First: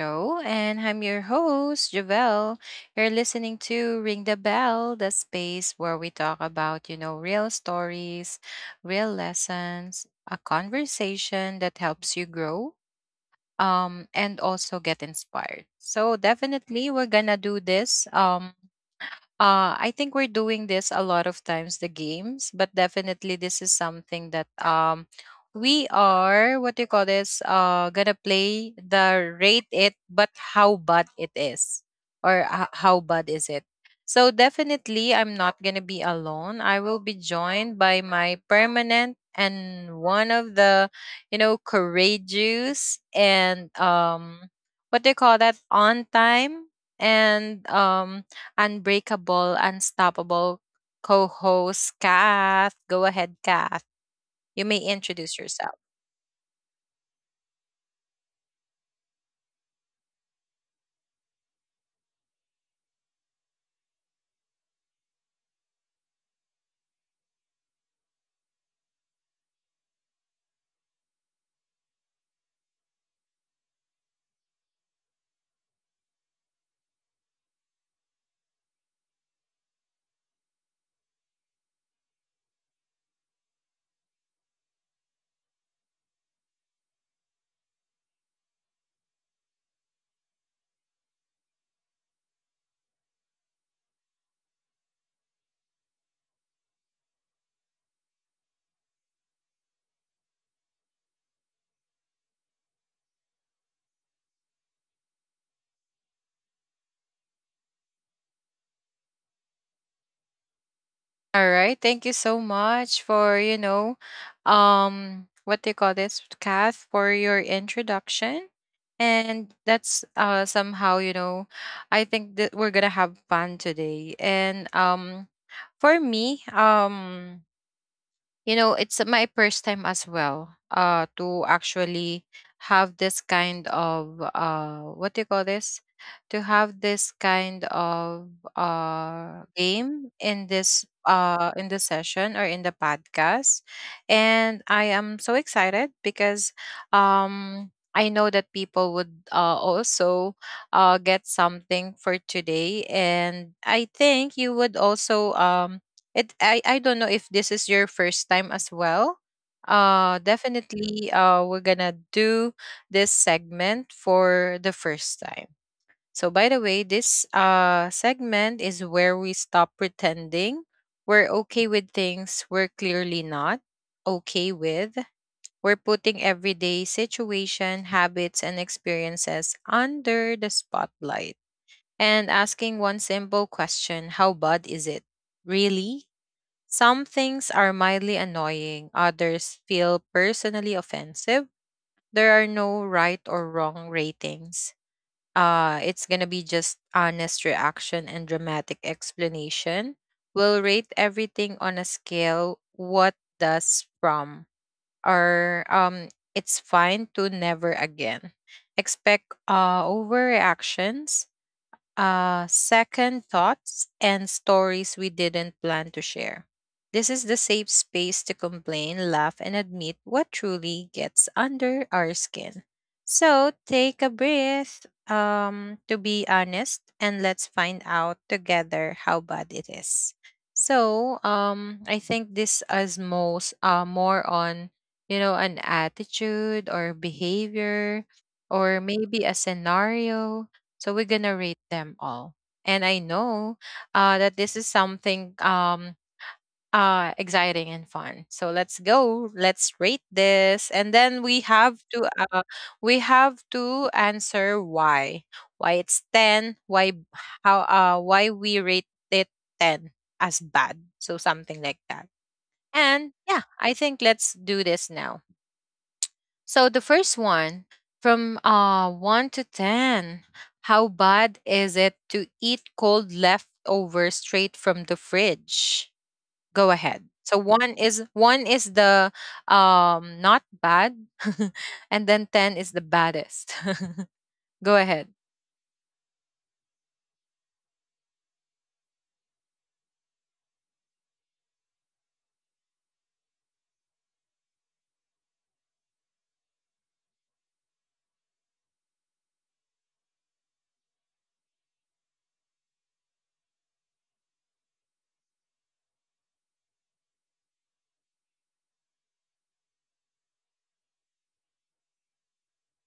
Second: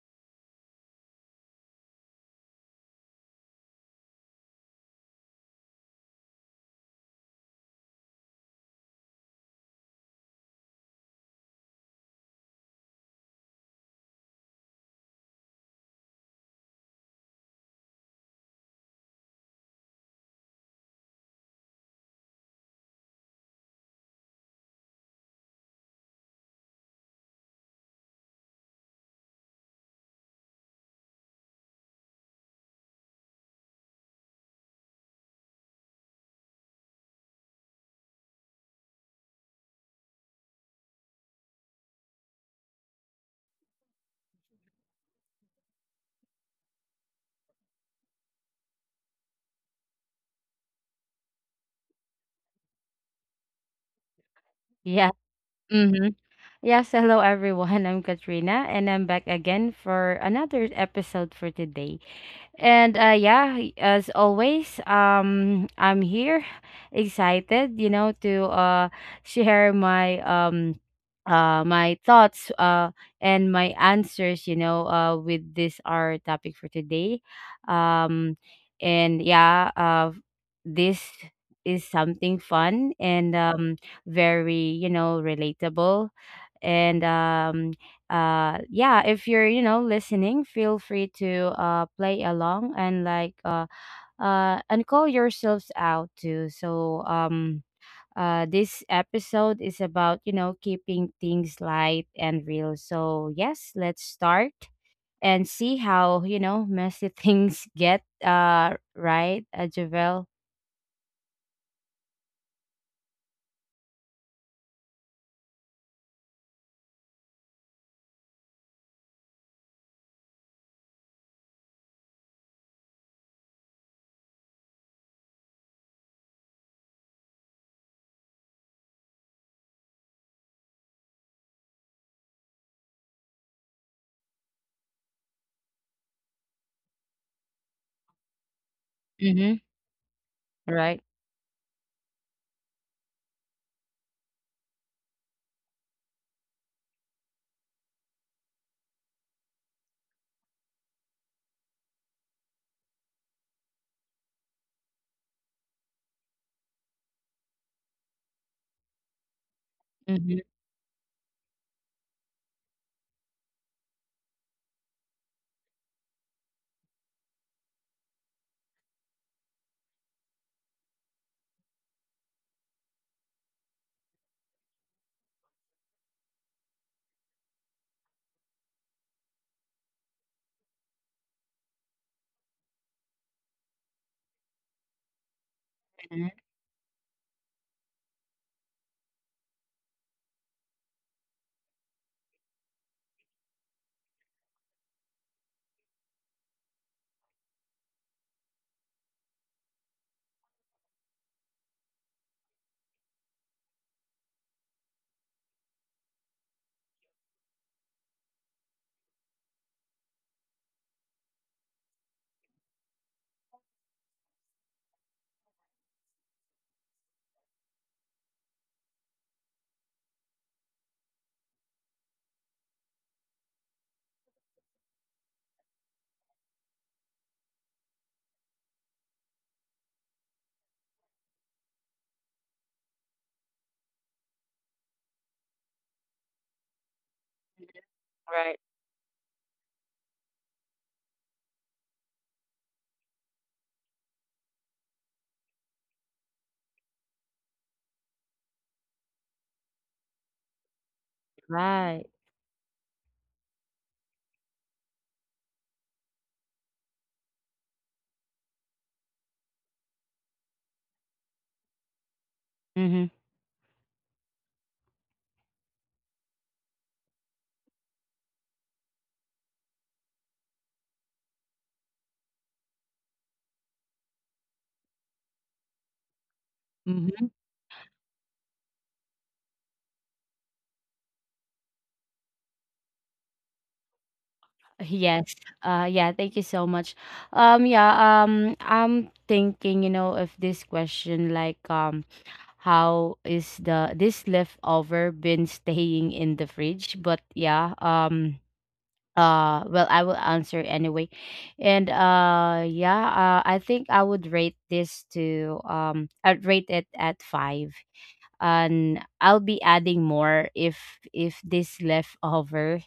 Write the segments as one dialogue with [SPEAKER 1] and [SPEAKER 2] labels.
[SPEAKER 1] show. And I'm your host, Javelle. You're listening to Ring the Bell, the space where we talk about, you know, real stories, real lessons, a conversation that helps you grow and also get inspired. So, definitely, we're going to do this. I think we're doing this a lot of times, the games, but definitely this is something that we are what do you call this? Gonna play the rate it, but how bad it is, or how bad is it? So definitely, I'm not gonna be alone. I will be joined by my permanent and one of the you know courageous and what do you call that on time and unbreakable, unstoppable co host, Kath. Go ahead, Kath. You may
[SPEAKER 2] Yeah.
[SPEAKER 1] introduce yourself.
[SPEAKER 2] Mm-hmm. Yes, hello everyone. I'm Katrina and I'm back again for another episode for today. And yeah, as always, I'm here, excited, to share my thoughts, and my answers, with this our topic for today. Um, and yeah, this is something fun and very, relatable. And yeah, if you're listening, feel free to play along, and like and call yourselves out too. So this episode is about keeping things light and real, so yes, let's start and see how messy things get, right, Javel?
[SPEAKER 1] All right. Thank you so much for, you know, what do you call this, Kath, for your introduction. And that's somehow, you know, I think that we're gonna have fun today. And for me, you know it's my first time as well to actually have this kind of what do you call this to have this kind of
[SPEAKER 2] Mm-hmm.
[SPEAKER 1] game in this
[SPEAKER 2] Right.
[SPEAKER 1] in the session or in the podcast. And I am so excited because I know that people would also get something for today, and I think you would also it I don't know if this is your first time as well.
[SPEAKER 2] Mm-hmm.
[SPEAKER 1] Definitely we're gonna do this segment for the first time. So by the way, this segment is where we stop pretending we're okay with things we're clearly not okay with. We're putting everyday situation habits and experiences under the spotlight and asking one simple question: how bad is it really? Some things are mildly annoying, others feel personally offensive. There are no right or wrong ratings. It's going to be just honest reaction and dramatic explanation. We'll rate everything on a scale what does from or it's fine to never again. Expect overreactions, second thoughts, and stories we didn't plan to share. This is the safe space to complain, laugh, and admit what truly gets under our skin. So take a breath, to be honest, and let's find out together how bad it is. So I think this is most more on you know an attitude or behavior
[SPEAKER 2] Right,
[SPEAKER 1] or maybe a scenario, so we're gonna rate them all. And I know that this is something exciting and fun. So let's go. Let's rate this, and then
[SPEAKER 2] right.
[SPEAKER 1] we have to answer why it's ten, how why we rate it ten as bad. So something like that.
[SPEAKER 2] Mm-hmm.
[SPEAKER 1] And yeah, I think let's do this now. So the first one, from 1 to 10. How bad is it to eat cold leftover straight from the fridge? Go ahead.
[SPEAKER 2] Mm-hmm.
[SPEAKER 1] So one is the not bad and then 10 is the baddest. Go ahead.
[SPEAKER 2] Yes. Yeah, thank you so much. Yeah, I'm thinking, you know, if this question like how is the this leftover been staying in the fridge? But yeah, well, I will answer anyway. And yeah, I think I would rate this to I'd rate it at 5, and I'll be adding more if this leftover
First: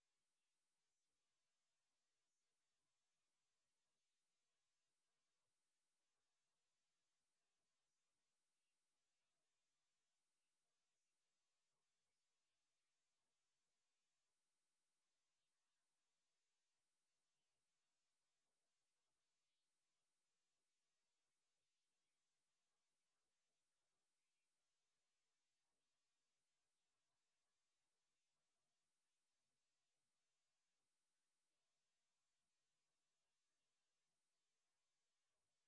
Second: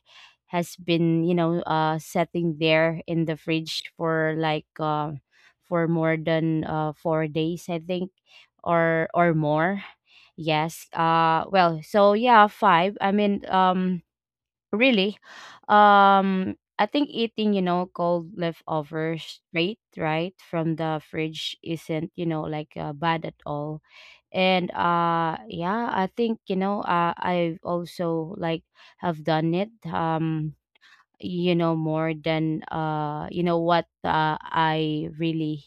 [SPEAKER 2] has been setting there in the fridge for like for more than 4 days, I think, or more. Yes, well, so yeah, five, I mean, really, I think eating, you know, cold leftovers straight, right, from the fridge isn't, you know, like bad at all. And yeah, I think, I've also like have done it, you know, more than you know what I really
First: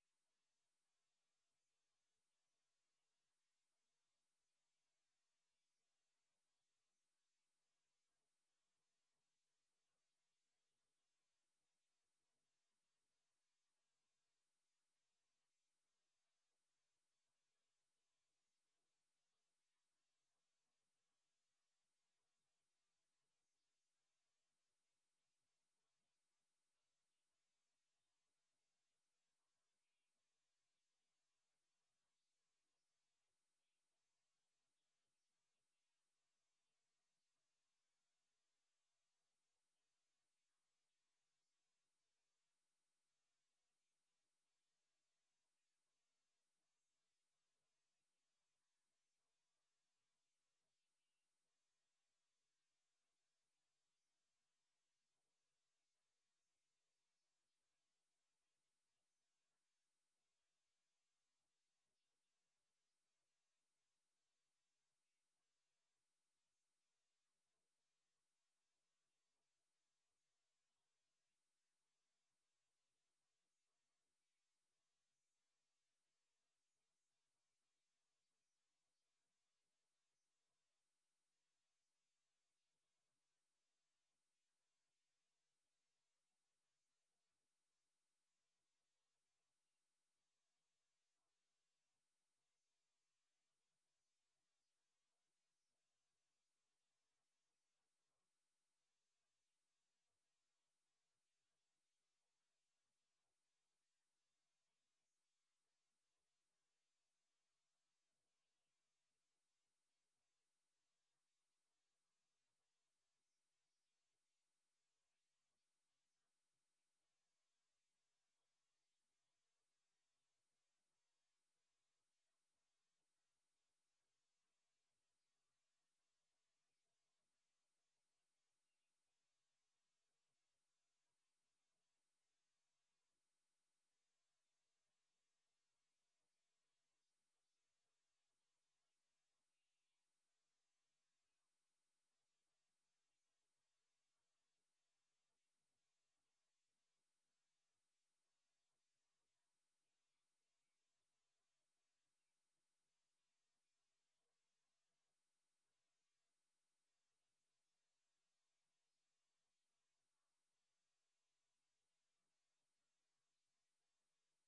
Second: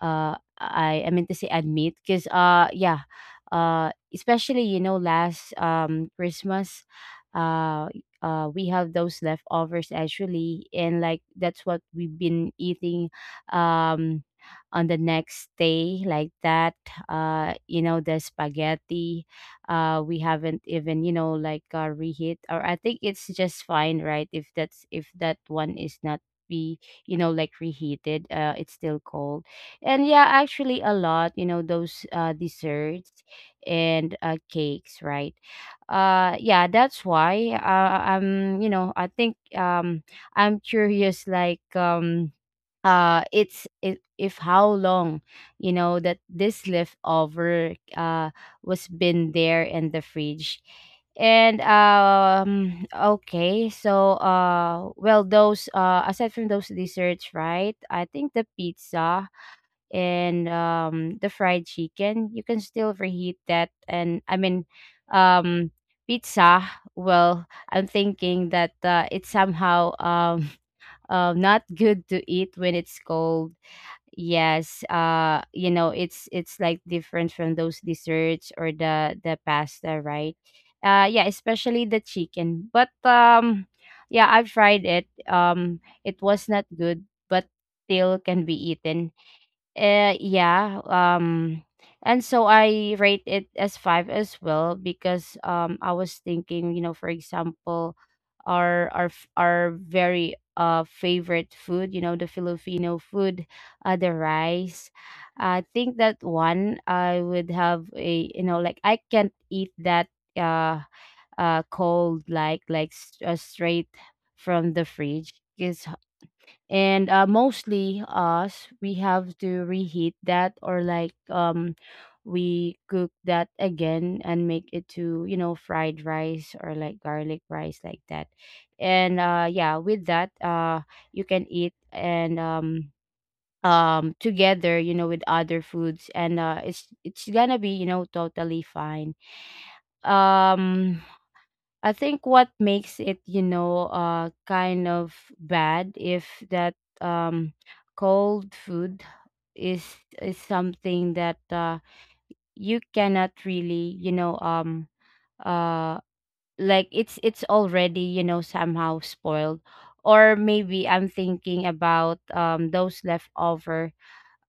[SPEAKER 2] I mean to say admit because yeah, especially, you know, last Christmas, uh we have those leftovers actually, and like that's what we've been eating, um on the next day like that, you know, the spaghetti, we haven't even, you know, like reheat, or I think it's just fine, right, if that's if that one is not be, you know, like reheated, it's still cold. And yeah, actually a lot, you know, those desserts and cakes, right? Yeah, that's why, I'm, you know, I think, I'm curious like, it's if how long, you know, that this leftover was been there in the fridge. And okay, so well, those aside from those desserts, right, I think the pizza and the fried chicken, you can still reheat that. And I mean, um pizza, well, I'm thinking that it's somehow not good to eat when it's cold. Yes, you know, it's like different from those desserts or the pasta, right? Yeah, especially the chicken. But yeah, I've tried it. It was not good, but still can be eaten. Yeah. And so I rate it as five as well, because I was thinking, you know, for example, our very favorite food, you know, the Filipino food, the rice. I think that one I would have a, you know, like I can't eat that uh cold, like straight from the fridge, because, and mostly us, we have to reheat that or like we cook that again and make it to, you know, fried rice or like garlic rice like that. And yeah, with that, you can eat, and together, you know, with other foods, and it's gonna be, you know, totally fine. um I think what makes it, you know, kind of bad if that, um, cold food, is is something that, you cannot really, you know, uh, like it's already, you know, somehow spoiled, or maybe I'm thinking about those leftover,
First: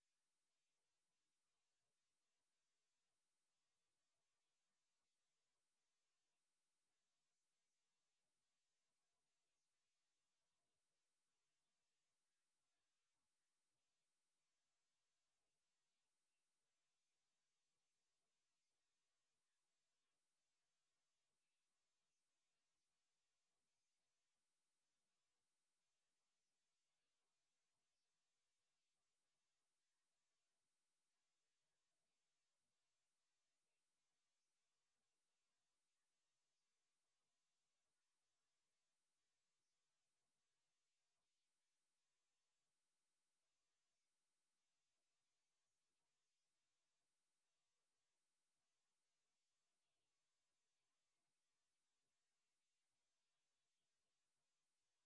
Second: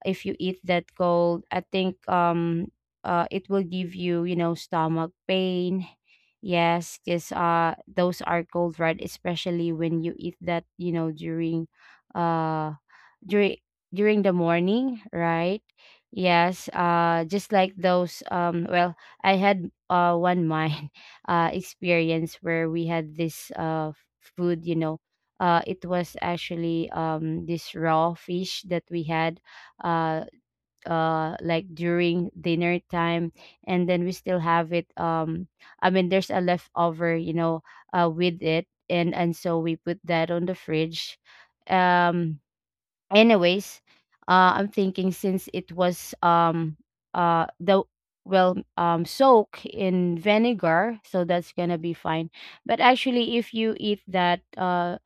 [SPEAKER 2] if you eat that cold, I think it will give you, you know, stomach pain. Yes, because those are cold, right, especially when you eat that, you know, during uh during during the morning, right? Yes, just like those well, I had one mine experience where we had this food, you know. It was actually this raw fish that we had, uh like during dinner time, and then we still have it, I mean there's a leftover, you know, with it, and so we put that on the fridge. Um Anyways, I'm thinking since it was the well, soak in vinegar, so that's gonna be fine. But actually, if you eat that uh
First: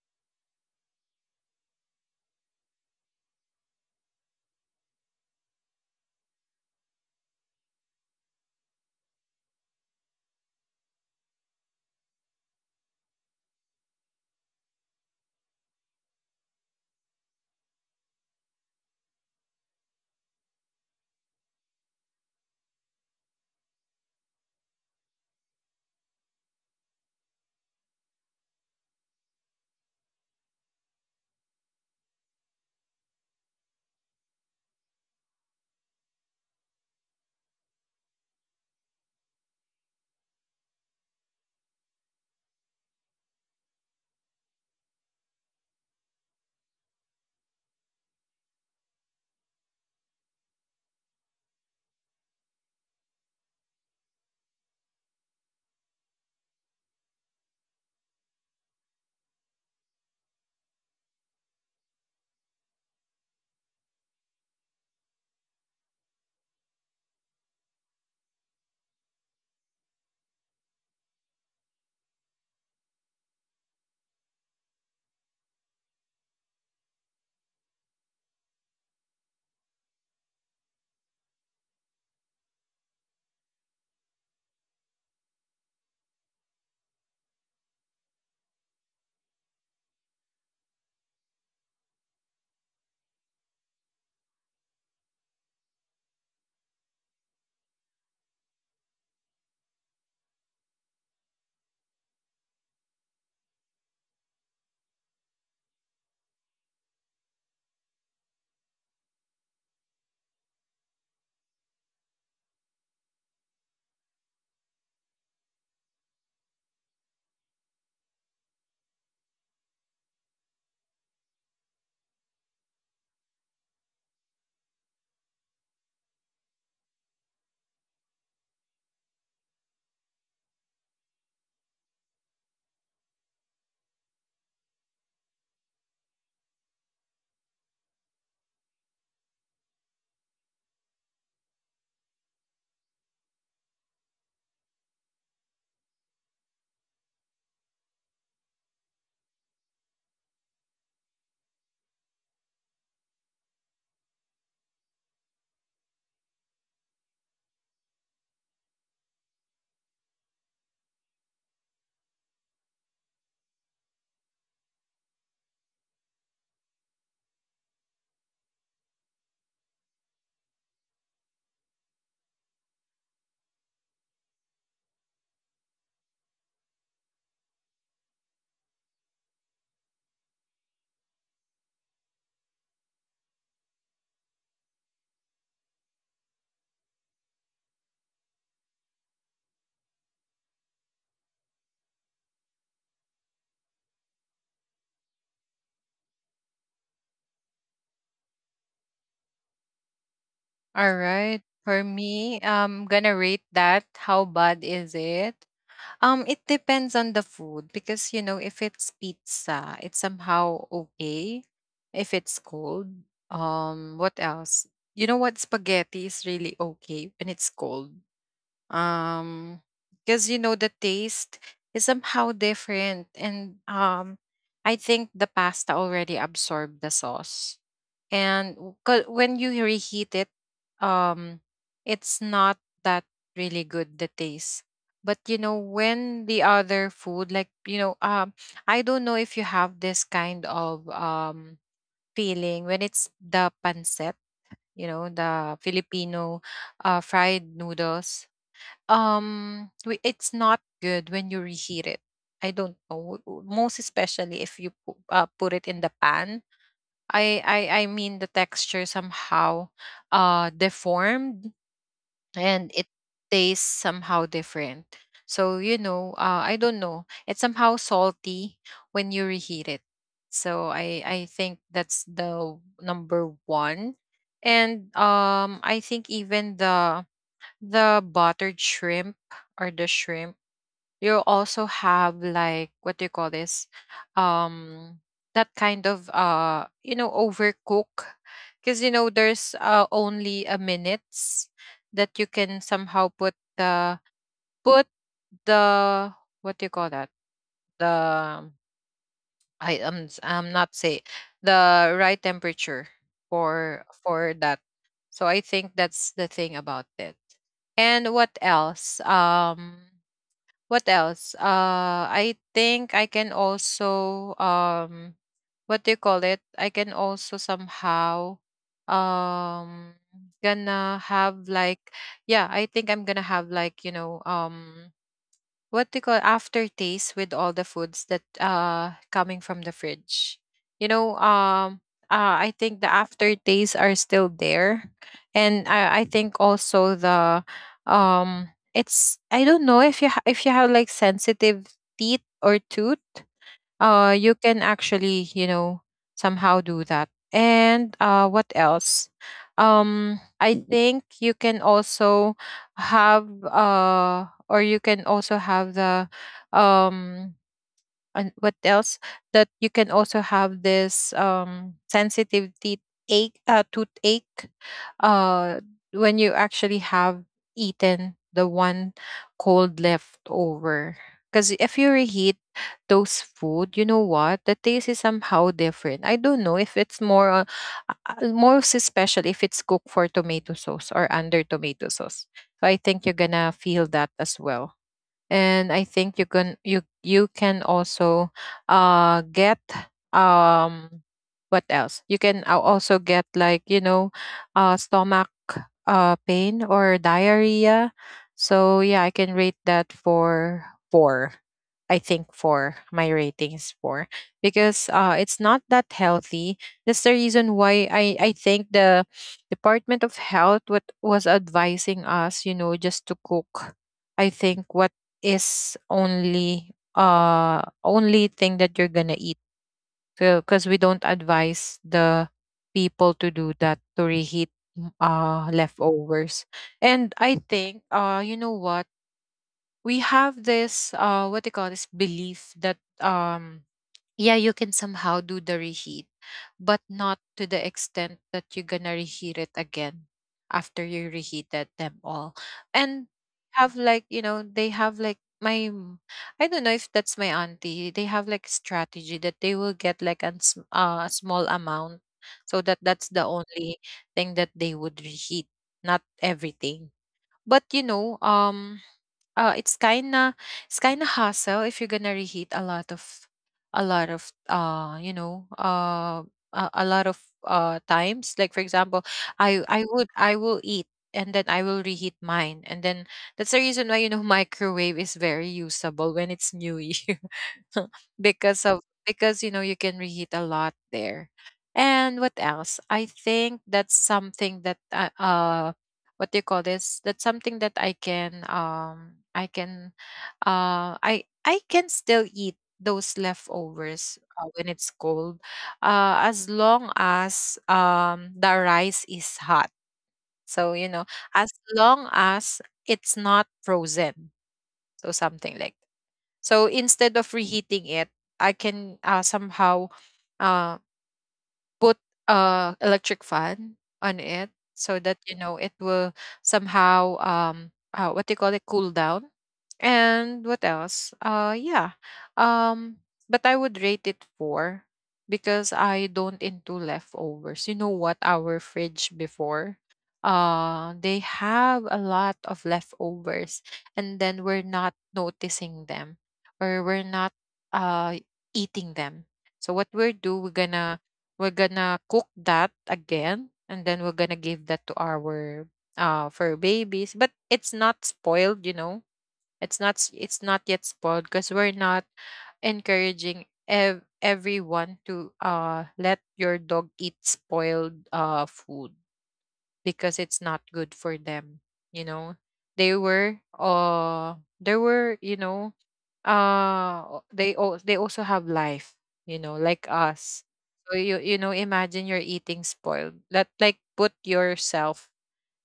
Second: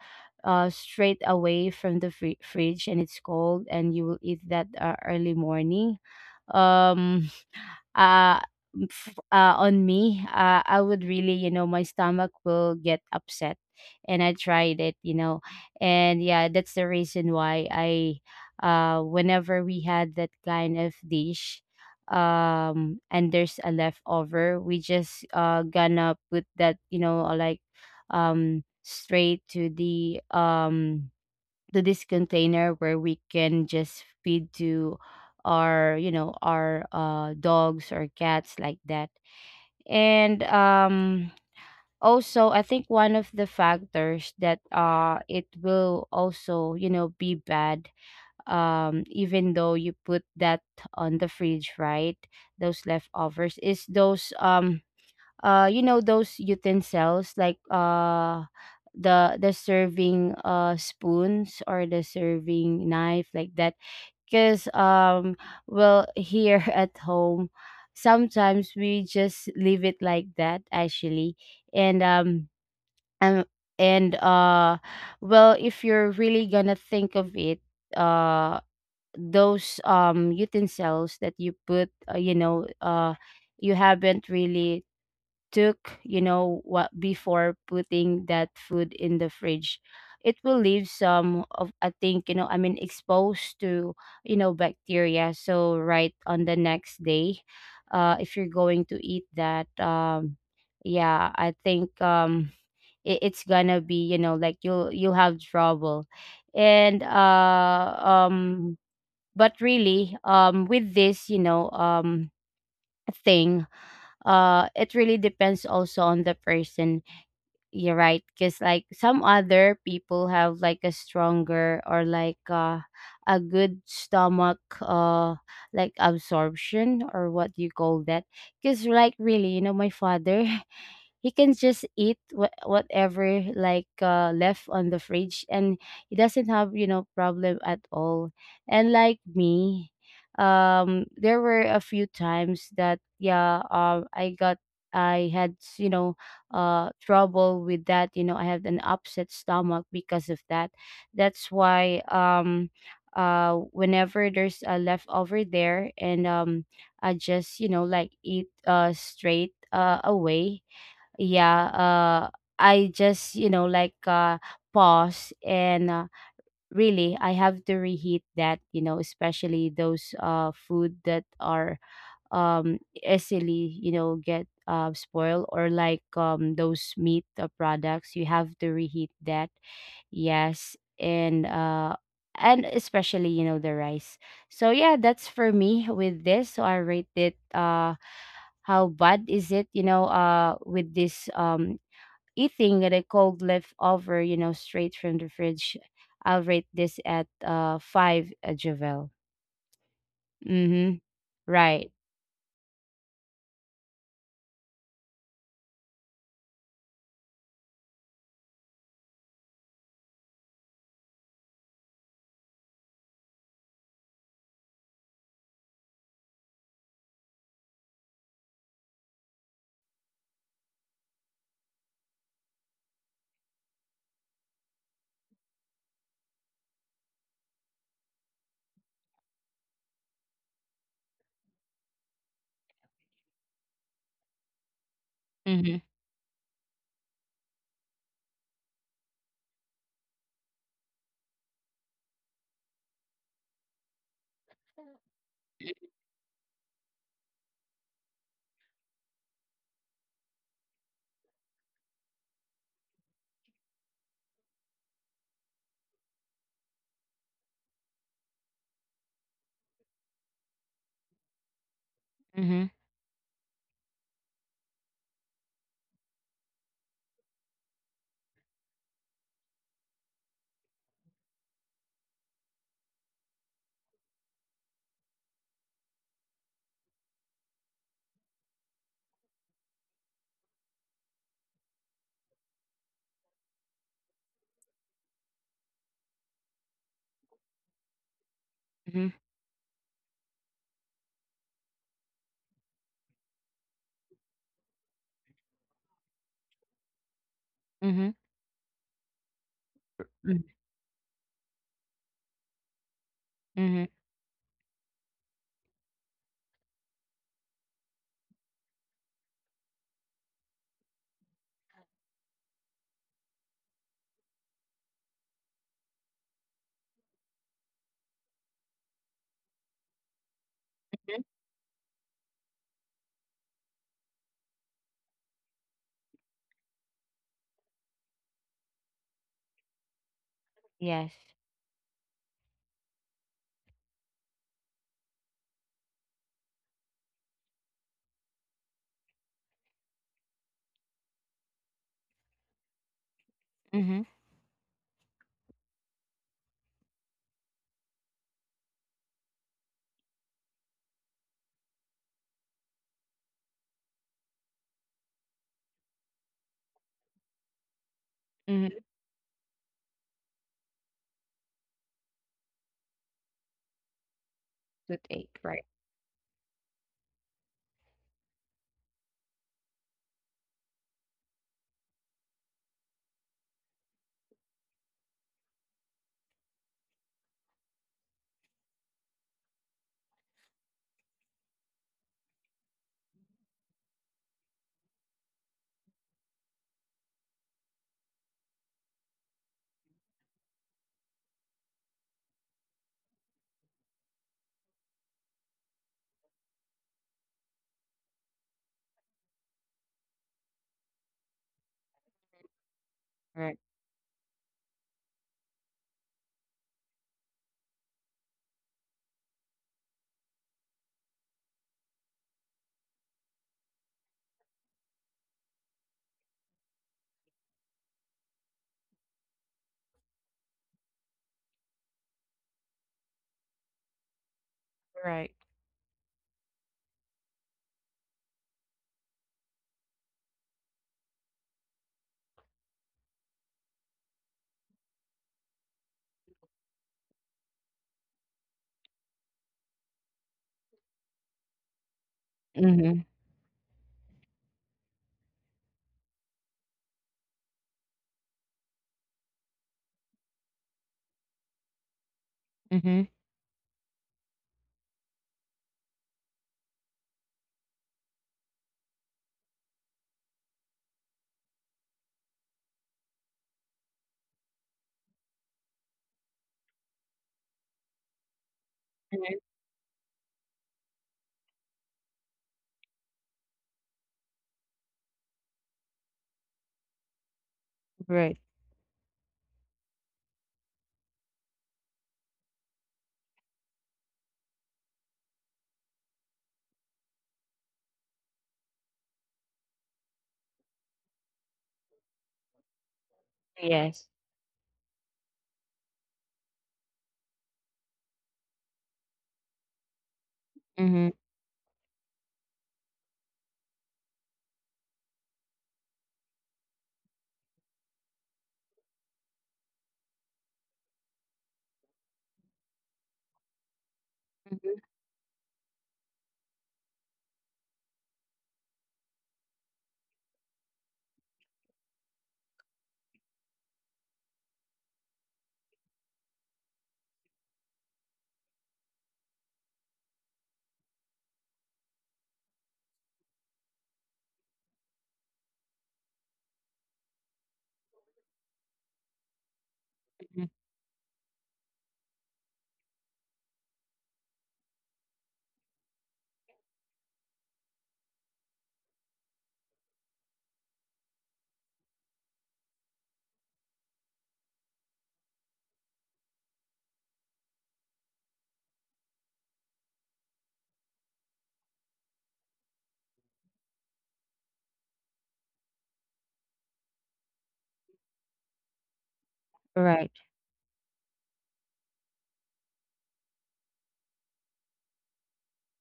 [SPEAKER 2] uh straight away from the fridge and it's cold, and you will eat that early morning, um uh, on me, I would really, you know, my stomach will get upset. And I tried it, you know, and yeah, that's the reason why I, whenever we had that kind of dish, and there's a leftover, we just gonna put that, you know, like, um, straight to the to this container where we can just feed to our, you know, our dogs or cats like that. And also I think one of the factors that it will also, you know, be bad, even though you put that on the fridge, right, those leftovers is those you know, those utensils like the serving spoons or the serving knife like that, because well, here at home, sometimes we just leave it like that actually. And and, and well, if you're really gonna think of it, uh those utensils that you put, you haven't really took, you know, what, before putting that food in the fridge, it will leave some of, I think, you know, I mean exposed to, you know, bacteria. So right on the next day, if you're going to eat that, yeah, I think it, it's gonna be, you know, like you'll have trouble. And but really, with this, you know, thing, it really depends also on the person, you're right, because like some other people have like a stronger, or like a good stomach, like absorption, or what do you call that, because like really, you know, my father he can just eat whatever, like left on the fridge, and he doesn't have, you know, problem at all. And like me, there were a few times that yeah, I got, I had, you know, trouble with that, you know, I had an upset stomach because of that. That's why, whenever there's a leftover there, and I just, you know, like eat straight away, yeah, I just, you know, like, pause, and really I have to reheat that, you know, especially those food that are um easily, you know, get spoiled, or like those meat products, you have to reheat that. Yes, and especially, you know, the rice. So yeah, that's for me with this, so I rate it how bad is it, you know, with this eating a cold leftover, you know, straight from the fridge. I'll rate this at five, Javel.
[SPEAKER 1] All
[SPEAKER 2] Mm-hmm.
[SPEAKER 1] right. For
[SPEAKER 2] Right.
[SPEAKER 1] me, I'm gonna rate that. How bad is it? It depends on the food because you know if it's pizza, it's somehow okay. If it's cold, what else? You know what? Spaghetti is really okay when it's cold. Um, because you know the taste is somehow different, and I think the pasta already absorbed the sauce 'cause when you reheat it um it's not that really good the taste. But you know
[SPEAKER 2] Mm-hmm.
[SPEAKER 1] when the other food like you know I don't know if you have this kind of feeling when it's the pancit, you know, the Filipino fried noodles, it's not good when you reheat it. I don't know most especially if you put it in the pan. I mean the texture somehow deformed and
[SPEAKER 2] Mm-hmm.
[SPEAKER 1] it tastes somehow different. So you know, I don't know. It's somehow salty when you reheat it. So I think that's the number one. And I think even the buttered shrimp or the shrimp, you also have like what do you call this, um that kind of you know overcook because you know
[SPEAKER 2] Mm-hmm.
[SPEAKER 1] there's only a minutes that you can somehow put the put the what do you call that,
[SPEAKER 2] Mm-hmm.
[SPEAKER 1] the I'm not say the right temperature for
[SPEAKER 2] Mm-hmm.
[SPEAKER 1] that. So I think that's the thing about it. And what else, what else? I think I can also what do you call it? I can also somehow um gonna have like, yeah, I think I'm gonna have like, you know, what they call aftertaste with all the foods that coming from the fridge. You
[SPEAKER 2] Yes.
[SPEAKER 1] know, I think the aftertaste are still there. And I think also the it's I don't know if you if you have like sensitive teeth or tooth,
[SPEAKER 2] Mm-hmm.
[SPEAKER 1] you can actually, you know, somehow do that. And what else? I think you can also have, or you can also have the um, and what
[SPEAKER 2] Mm-hmm.
[SPEAKER 1] else, that you can also have this sensitive teeth ache, toothache,
[SPEAKER 2] Good eight.
[SPEAKER 1] uh
[SPEAKER 2] Right.
[SPEAKER 1] when you actually have eaten the one cold leftover. Because if you reheat those food you know what the taste is somehow different, I don't know if it's more most especially if it's cooked for tomato sauce or under tomato sauce, so I think you're gonna feel that as well. And I think you you can also get um what else? You can also get like you know stomach pain or diarrhea. So yeah, I can rate that for four. I think four. My rating
[SPEAKER 2] Right.
[SPEAKER 1] is four because it's not that healthy. That's the reason why I think the Department of Health what was advising us, you know, just to cook I think what is only only thing that you're gonna eat, because we don't advise the people to do that, to reheat
[SPEAKER 2] Right.
[SPEAKER 1] leftovers. And I think you know what, we have this what they call this belief that yeah, you can somehow do the reheat, but not to the extent that you're gonna reheat it again after you reheated them all.
[SPEAKER 2] Mm-hmm.
[SPEAKER 1] And have like, you know, they have like I don't know if that's my auntie. They have like strategy that they will get like a small amount so that
[SPEAKER 2] Mm-hmm.
[SPEAKER 1] that's the only thing that they would reheat, not everything. But you know, it's kinda, it's kinda hassle if you're gonna reheat a lot of, a lot of you know a lot of times, like for example, I would I will eat and then I will reheat mine, and then that's the reason why you know microwave is very usable when it's new year
[SPEAKER 2] Right.
[SPEAKER 1] because of, because you know you can reheat a lot there. And what else, I think that's something that what do you call this, that's something that I can I can I can still eat those
[SPEAKER 2] Yes.
[SPEAKER 1] leftovers, when it's cold, as long as the rice is hot. So you know,
[SPEAKER 2] Mm-hmm.
[SPEAKER 1] as long as it's not frozen. So something like, so instead of reheating it, I can somehow um put a electric fan on it
[SPEAKER 2] Mm-hmm.
[SPEAKER 1] so that you know it will somehow what do you call it, cool down. And what else, yeah, um but I would rate it four because I don't into leftovers you know what our fridge before, they have a lot of leftovers and then we're not noticing them or we're not uh eating them. So what we're do we're gonna, we're gonna cook that again and then we're gonna give that to our for babies. But it's not spoiled, you know, it's not it's not yet spoiled, because we're not encouraging everyone to let your dog eat spoiled food because it's not good for them. You know, they were there were, you know, they they also have life, you know, like
[SPEAKER 2] Right.
[SPEAKER 1] us. So you know, imagine you're eating spoiled that, like, put yourself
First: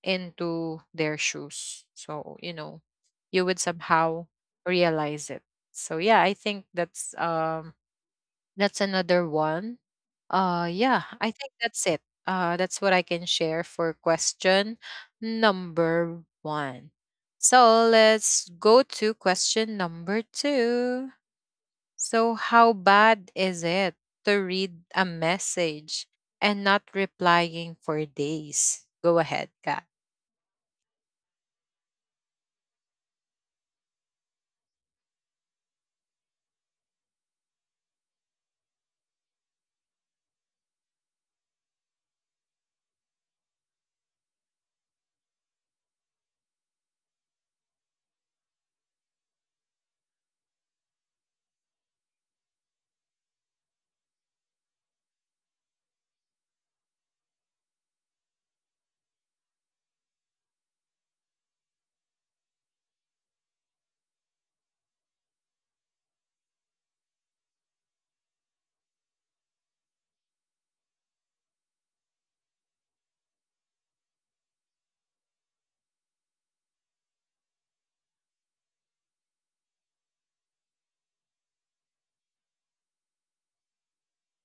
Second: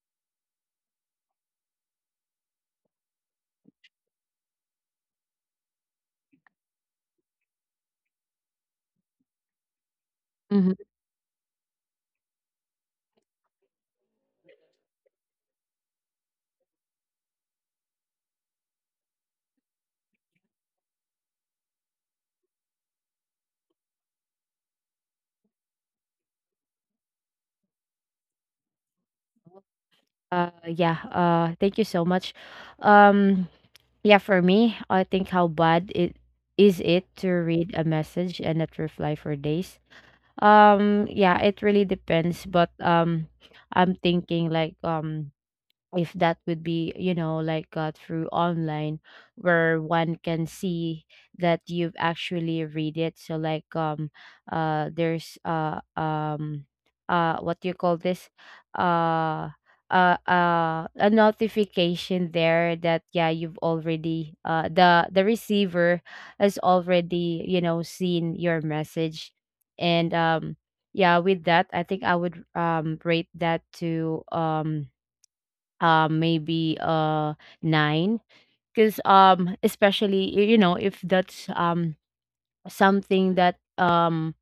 [SPEAKER 1] into their shoes, so you know you would somehow realize it. So yeah, I think that's another one. Yeah, I think that's it. That's what I can share for question number one. So let's go to question number two. So, how bad is it to read a message and not replying for days? Go ahead, Kat.
[SPEAKER 2] Yeah, thank you so much. Um, yeah, for me, I think how bad it is it to read a message and not reply for days. Yeah, it really depends, but I'm thinking like if that would be, you know, like through online, where one can see that you've actually read it, so like there's what do you call this, uh a notification there that yeah, you've already the receiver has already, you know, seen your message. And yeah, with that, I think I would rate that to maybe 9, because especially you know, if that's something that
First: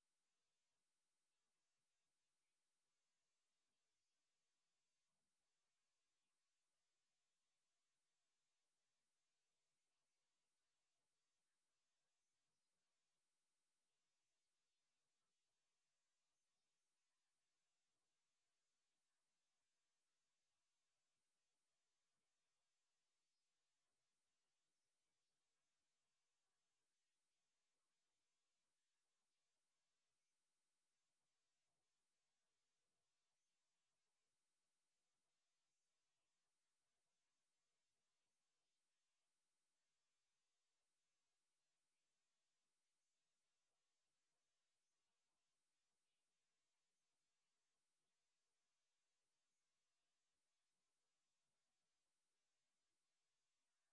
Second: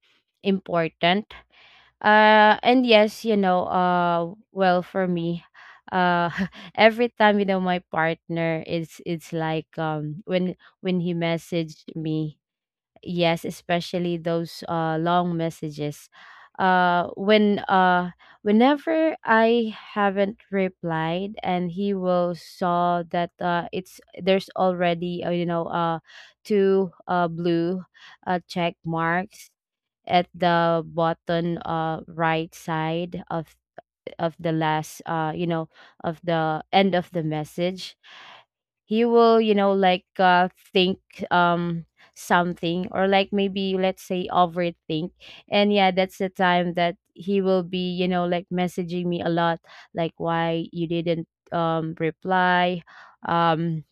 [SPEAKER 2] important. And yes, you know, well, for me, uh every time, you know, my partner is, it's like when he messaged me. Yes, especially those long messages. Uh, when uh, Whenever I haven't replied, and he will saw that it's there's already two blue check marks at the bottom right side of the last of the end of the message, he will, you know, like think um something, or like maybe let's say overthink. And yeah, that's the time that he will be, you know, like messaging me a lot, like, "Why you didn't reply? um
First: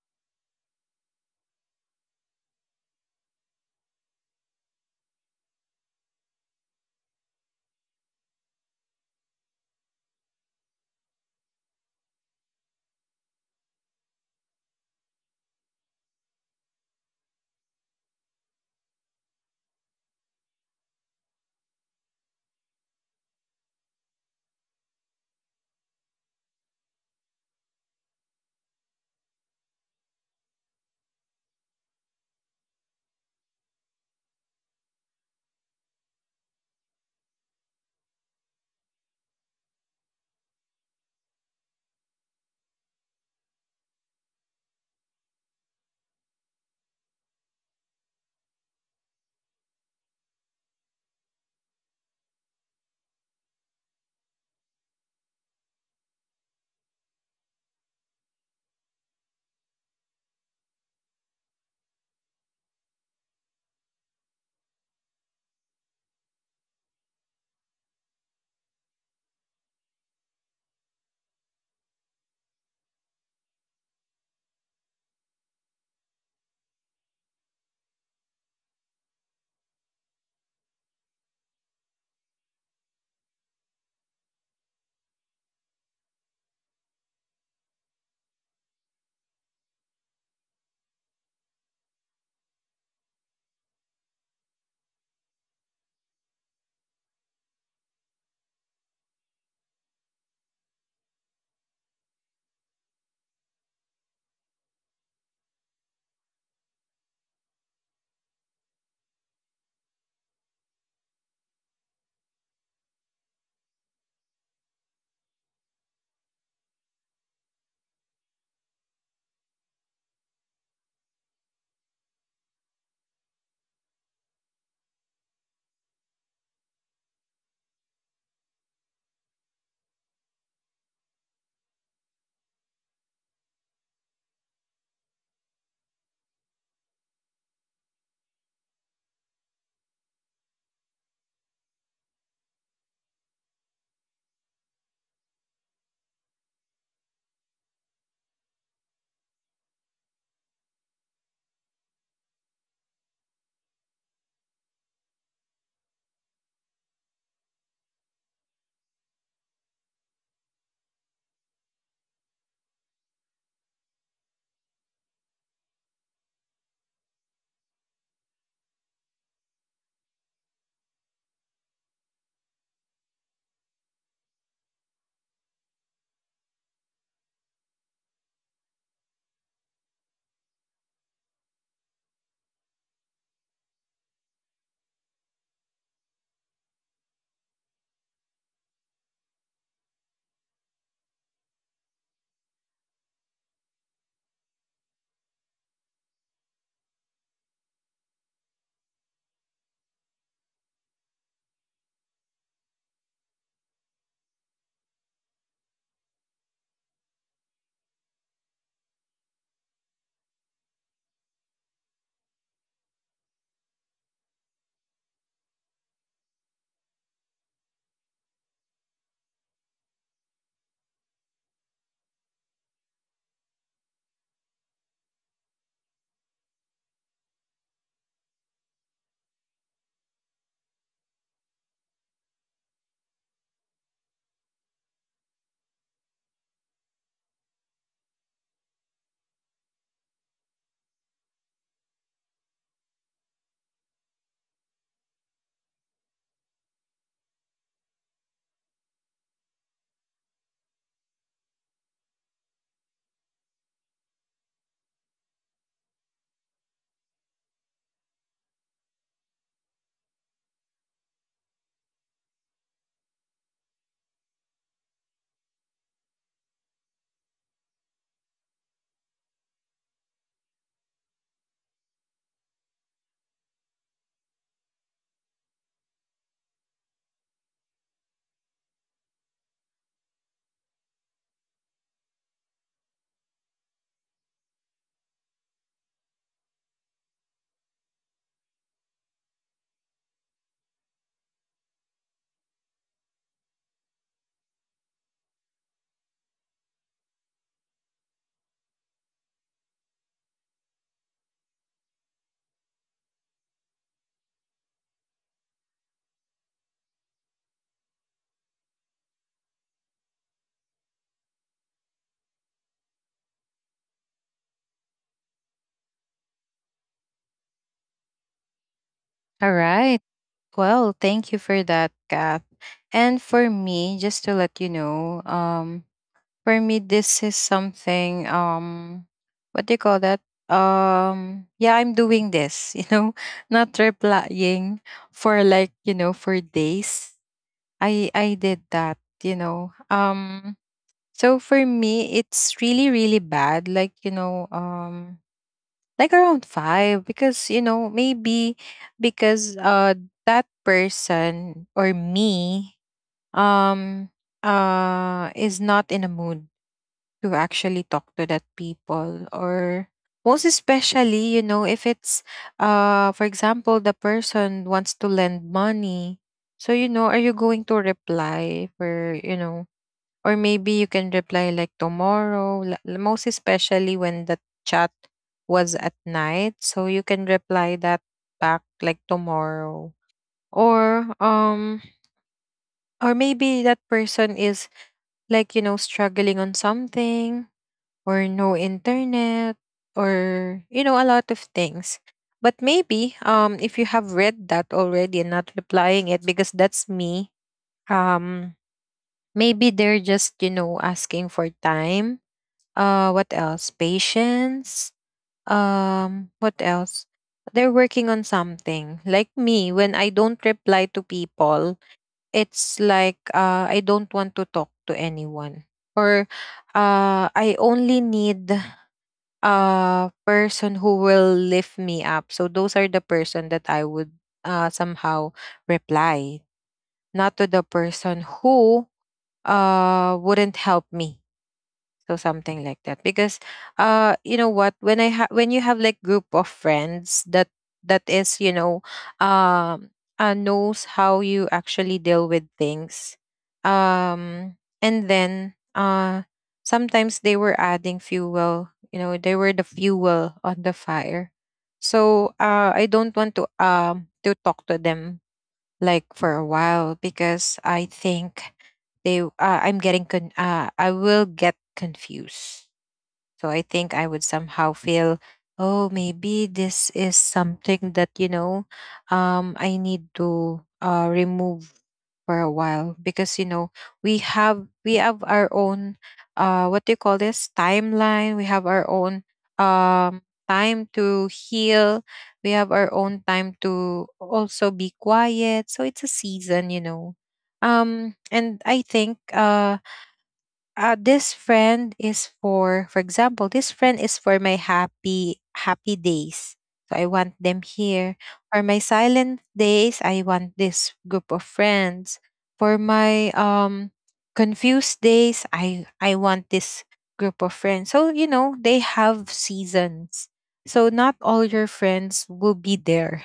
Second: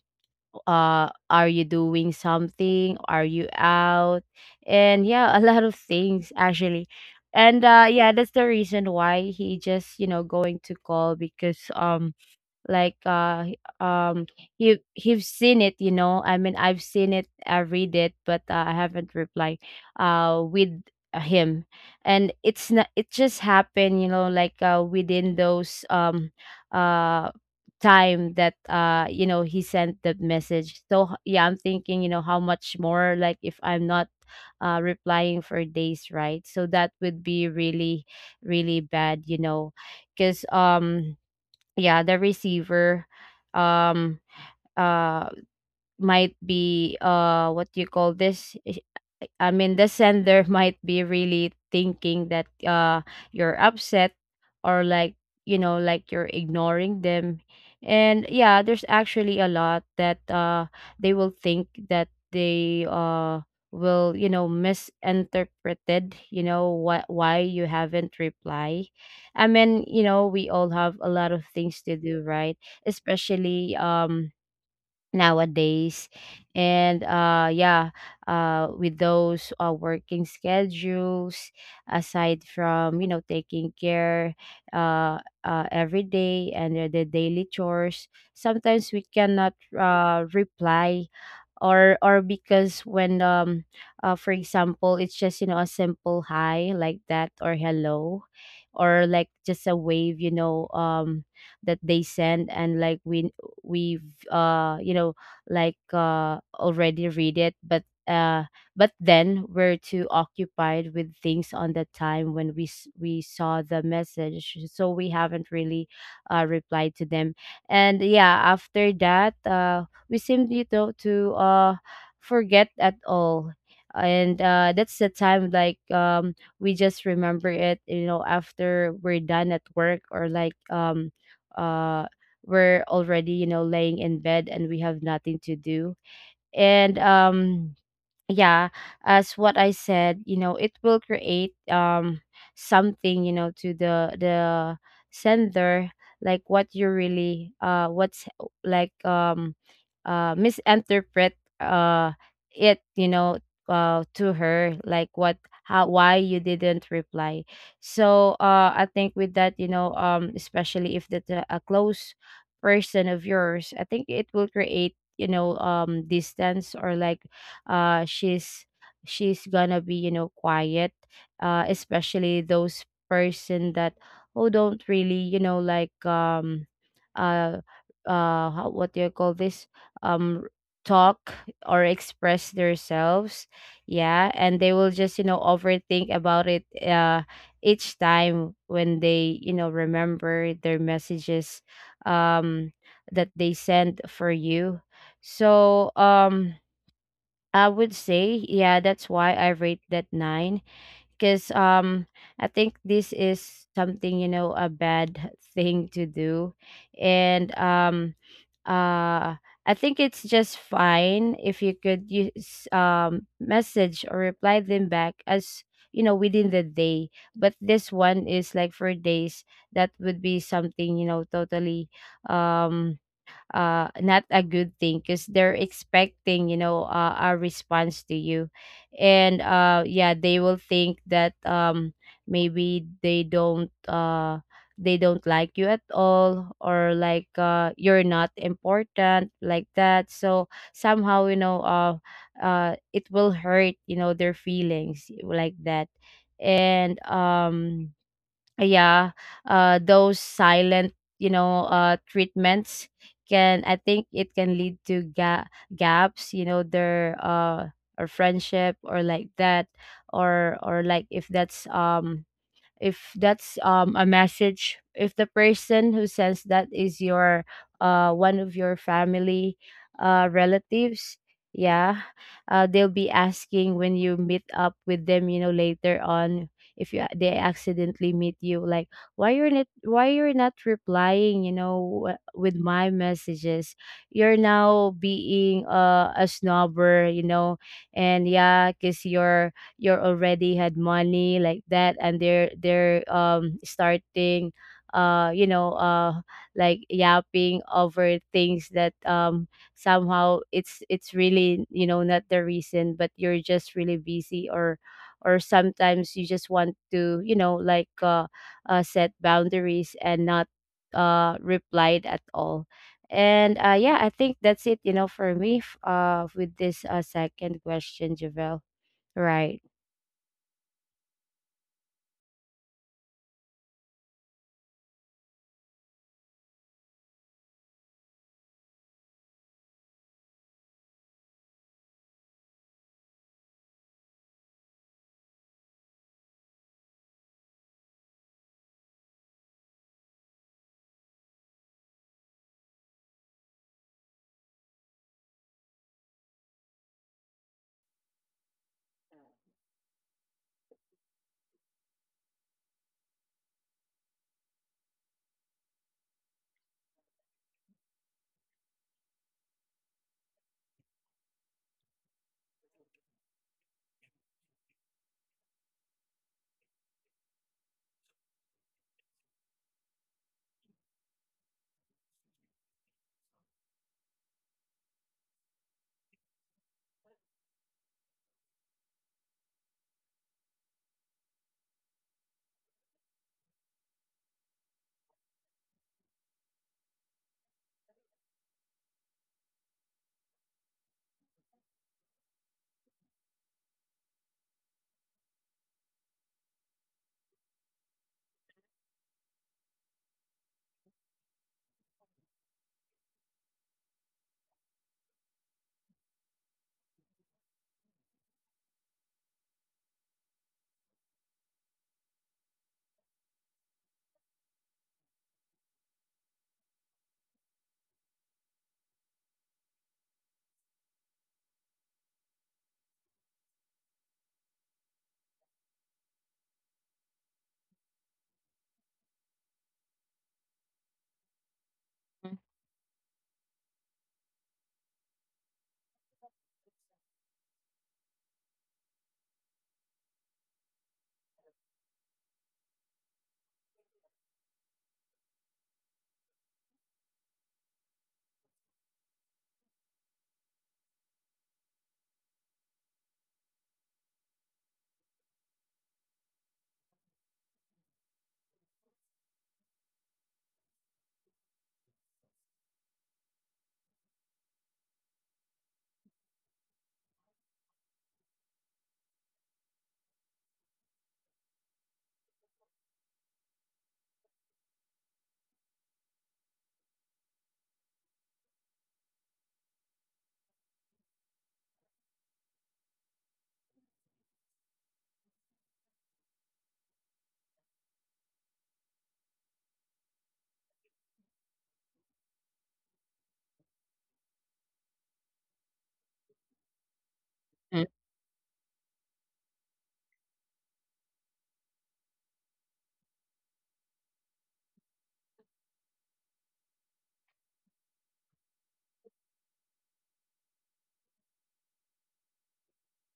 [SPEAKER 2] are you doing something? Are you out?" And yeah, a lot of things actually. And yeah, that's the reason why he just, you know, going to call, because like uh he- um he've seen it. You know, I mean, I've seen it, I read it, but I haven't replied with him. And it's not, it just happened, you know, like within those uh time that, you know, he sent that message. So yeah, I'm thinking, you know, how much more like if I'm not replying for days, right? So that would be really, really bad, you know. Because yeah, the receiver um uh might be, what do you call this? I mean, the sender might be really thinking that you're upset, or like, you know, like you're ignoring them. And yeah, there's actually a lot that they will think, that they will, you know, misinterpreted, you know, what, why you haven't reply. I mean, you know, we all have a lot of things to do, right? Especially nowadays, and yeah, with those working schedules, aside from, you know, taking care uh, every day, and the daily chores. Sometimes we cannot reply, or because when for example, it's just, you know, a simple hi like that, or hello, or like just a wave, you know, that they send, and like we, we've you know, like already read it, but then we're too occupied with things on the time when we saw the message, so we haven't really replied to them. And yeah, after that we seem, you know, to forget at all. And that's the time, like, we just remember it, you know, after we're done at work, or like, uh we're already, you know, laying in bed, and we have nothing to do. And yeah, as what I said, you know, it will create something, you know, to the sender, like, what you really what's like misinterpret it, you know, to her, like, what, how, why you didn't reply. So I think with that, you know, especially if that's a close person of yours, I think it will create, you know, distance, or like uh she's she's gonna be, you know, quiet, especially those person that who don't really, you know, like, uh how, what do you call this? um Talk, or express themselves. Yeah, and they will just, you know, overthink about it each time when they, you know, remember their messages um that they sent for you. So, I would say, yeah, that's why I rate that nine. Because, I think this is something, you know, a bad thing to do. And uh, I think it's just fine if you could use, message or reply them back as, you know, within the day. But this one is like for days. That would be something, you know, totally. Um, Not a good thing, because they're expecting, you know, a response to you, and yeah, they will think that maybe they don't like you at all, or like you're not important, like that, so somehow, you know, it will hurt, you know, their feelings, like that. And yeah, those silent, you know, treatments can I think it can lead to gaps, you know, their or friendship, or like that, or like, if that's um a message, if the person who sends that is your one of your family relatives. Yeah, they'll be asking when you meet up with them, you know, later on, if you, they accidentally meet you, like, why you're not replying, you know, with my messages? You're now being, a snobber, you know." And yeah, because you're already had money, like that, and they're starting, you know, like yapping over things, that somehow it's really, you know, not the reason, but you're just really busy, or sometimes you just want to, you know, like, set boundaries, and not replied at all. And yeah, I think that's it, you know, for me, with this second question, Javel,
[SPEAKER 1] All
[SPEAKER 2] right?
[SPEAKER 1] right. Well, thank you for that, Kath. And for me, just to let you know, for me this is something what do you call that? Yeah, I'm doing this, not replying for like, for days. I did that. So for me, it's really, really bad. Like, like around five, because, maybe because that person or me um is not in a mood to actually talk to that people, or most especially, if it's, for example, the person wants to lend money. So, are you going to reply for, or maybe you can reply like tomorrow, most especially when the chat was at night. So you can reply that back like tomorrow. Or um or maybe that person is, like, struggling on something, or no internet, or a lot of things. But maybe, if you have read that already and not replying it because that's me, um maybe they're just, asking for time, what else, patience, what else, they're working on something, like me. When I don't reply to people, it's like, I don't want to talk to anyone, or I only need a person who will lift me up, so those are the person that I would somehow reply, not to the person who wouldn't help me, so something like that. Because, you know what, when when you have like group of friends that is, um knows how you actually deal with things. Um and then, sometimes they were adding fuel, they were the fuel on the fire. So I don't want to talk to them, like, for a while, because I think they I will get confused. So I think I would somehow feel, oh, maybe this is something that, I need to, remove for a while because, we have our own, what do you call this, timeline. We have our own um time to heal. We have our own time to also be quiet. So it's a season. And I think, this friend is, for example, this friend is for my happy, happy days, so I want them
[SPEAKER 2] Mm.
[SPEAKER 1] here. For my silent days, I want this group of friends. For my confused days, I want this group of friends. So they have seasons, so not all your friends will be there.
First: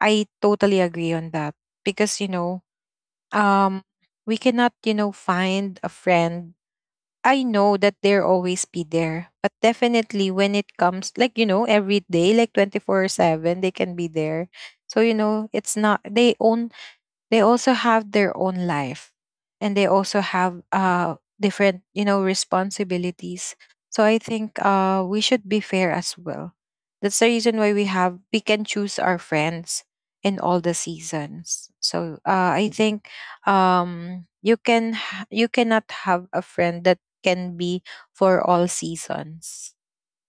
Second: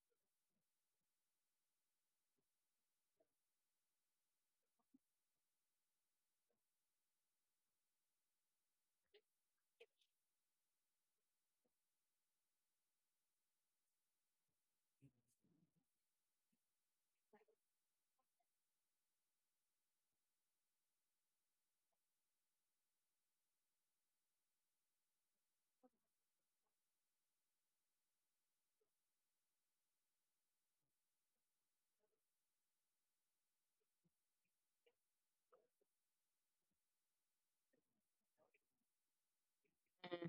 [SPEAKER 1] I totally agree on that, because um we cannot, find a friend. I know that they're always be there, but definitely when it comes, like, every day, like, 24/7, they can be there. So, it's not, they also have their own life, and they also have, different, responsibilities. So I think, we should be fair as well. That's the reason why we can choose our friends in all the seasons. So, I think, you cannot have a friend that can be for all seasons,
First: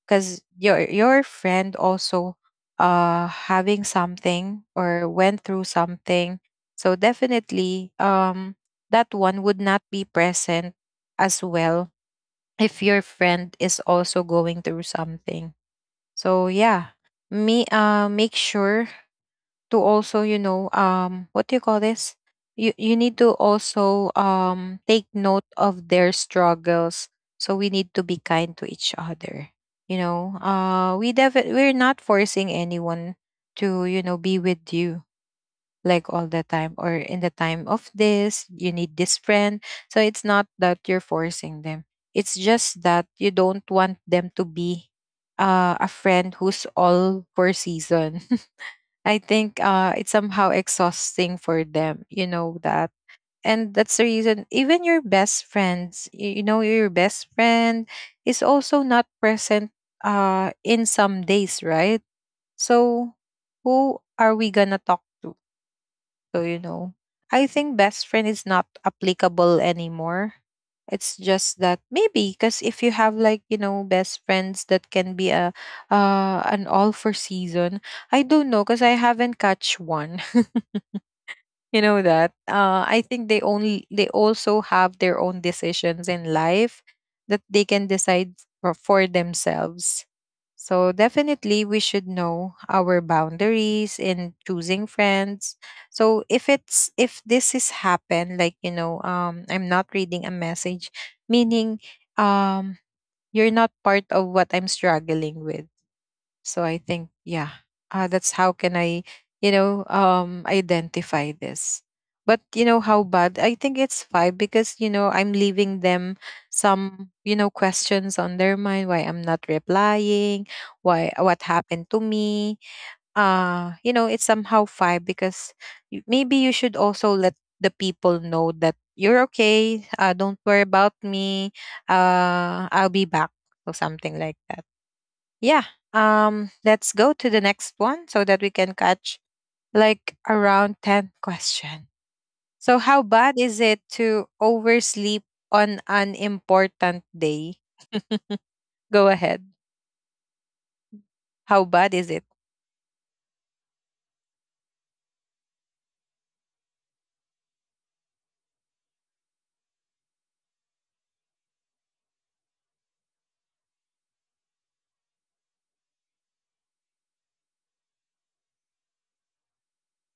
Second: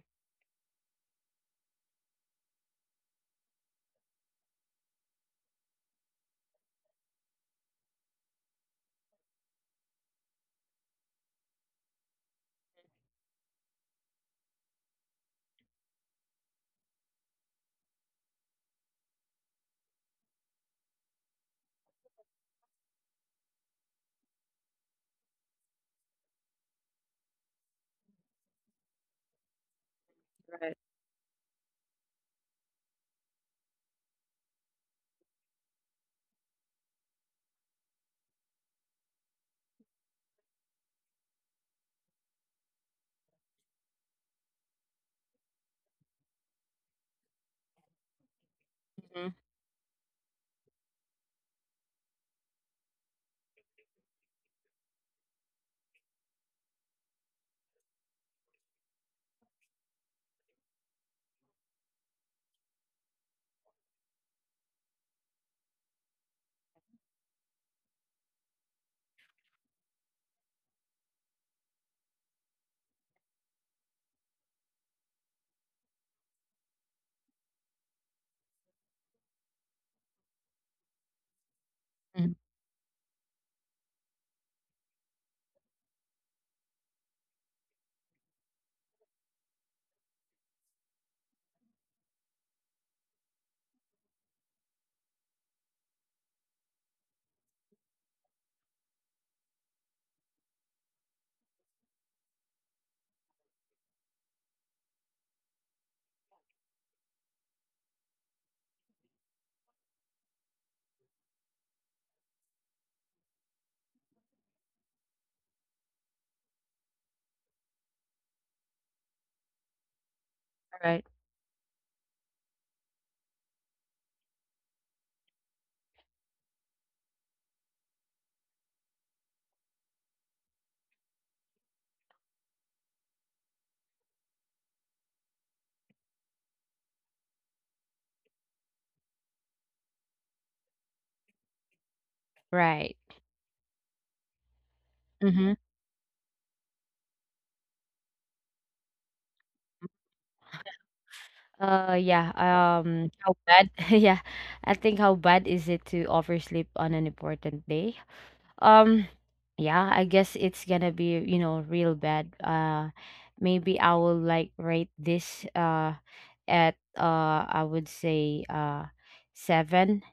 [SPEAKER 1] because your friend also, having something or went through something. So definitely, that one would not be present as well if your friend is also going through something, so yeah. Me, make sure to also, what do you call this, you need to also take note of their struggles. So we need to be kind to each other,
[SPEAKER 2] Right.
[SPEAKER 1] we're not forcing anyone to be with you like all the time, or in the time of this you need this friend. So it's not that you're forcing them, it's just that you don't want them to be, a friend who's all for season. I
[SPEAKER 2] Mhm.
[SPEAKER 1] think, it's somehow exhausting for them, you know that. And that's the reason, even your best friends, your best friend is also not present, in some days, right? So, who are we gonna talk to? So, I think best friend is not applicable anymore. It's just that maybe, because, if you have like, best friends that can be a an all for season, I don't know, because I haven't catch one. You know that
[SPEAKER 2] Mm.
[SPEAKER 1] I think they also have their own decisions in life that they can decide for, themselves. So definitely, we should know our boundaries in choosing friends. So if this is happen, like, I'm not reading a message, meaning um you're not part of what I'm struggling with. So I think, yeah, that's how can I, identify this. But you know how bad? I think it's five, because I'm leaving them some, questions on their mind. Why I'm not replying?
[SPEAKER 2] Right.
[SPEAKER 1] Why what happened to me? It's somehow five because, maybe you should also let the people know that you're okay. Don't worry about me. I'll be back or something like that. Yeah. Let's go to the next one so that we can catch like around 10 question. So
[SPEAKER 2] Right.
[SPEAKER 1] how bad is it to oversleep
[SPEAKER 2] Mhm.
[SPEAKER 1] on an important day? Go ahead. How bad is it?
[SPEAKER 2] Yeah. How bad? Yeah, I think how bad is it to oversleep on an important day? Um, yeah, I guess it's gonna be, you know, real bad. Maybe I will, like, rate this at I would say seven.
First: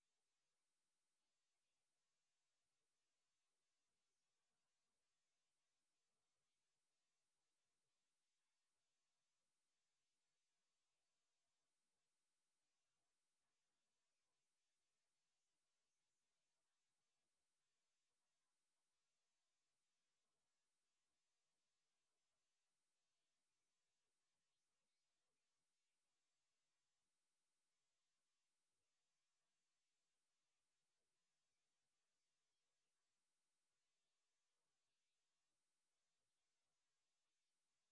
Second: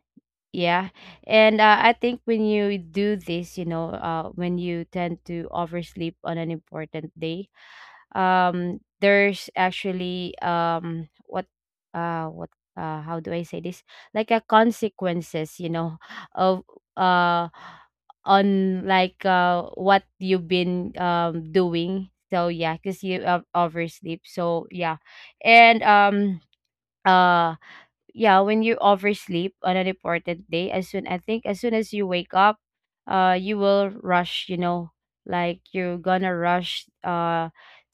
[SPEAKER 2] Yeah. And I think when you do this, you know, when you tend to oversleep on an important day, there's actually what how do I say this, like a consequences, you know, of, uh on, like, what you've been doing, so yeah, because you, oversleep, so yeah. And uh yeah, when you oversleep on a important day, as soon I think as soon as you wake up, you will rush. You know, like you're gonna rush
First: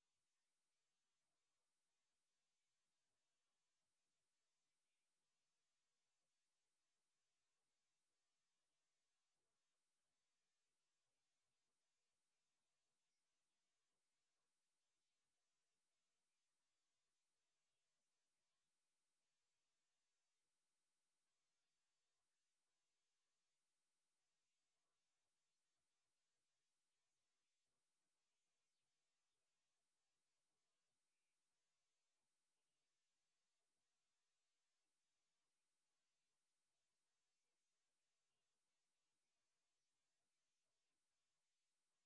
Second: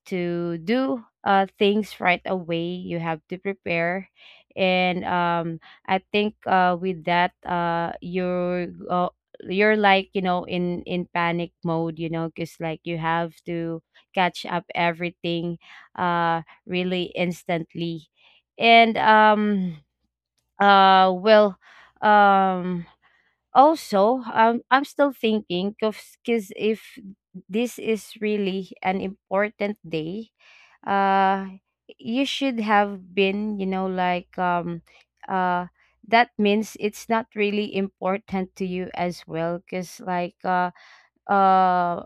[SPEAKER 2] to do things right away. You have to prepare, and I think with that, you're, like, you know, in panic mode. You know, cause like you have to catch up everything uh really instantly. And well, um also, I'm still thinking, because if this is really an important day, uh you should have been, you know, like, uh that means it's not really important to you as well, because, like, uh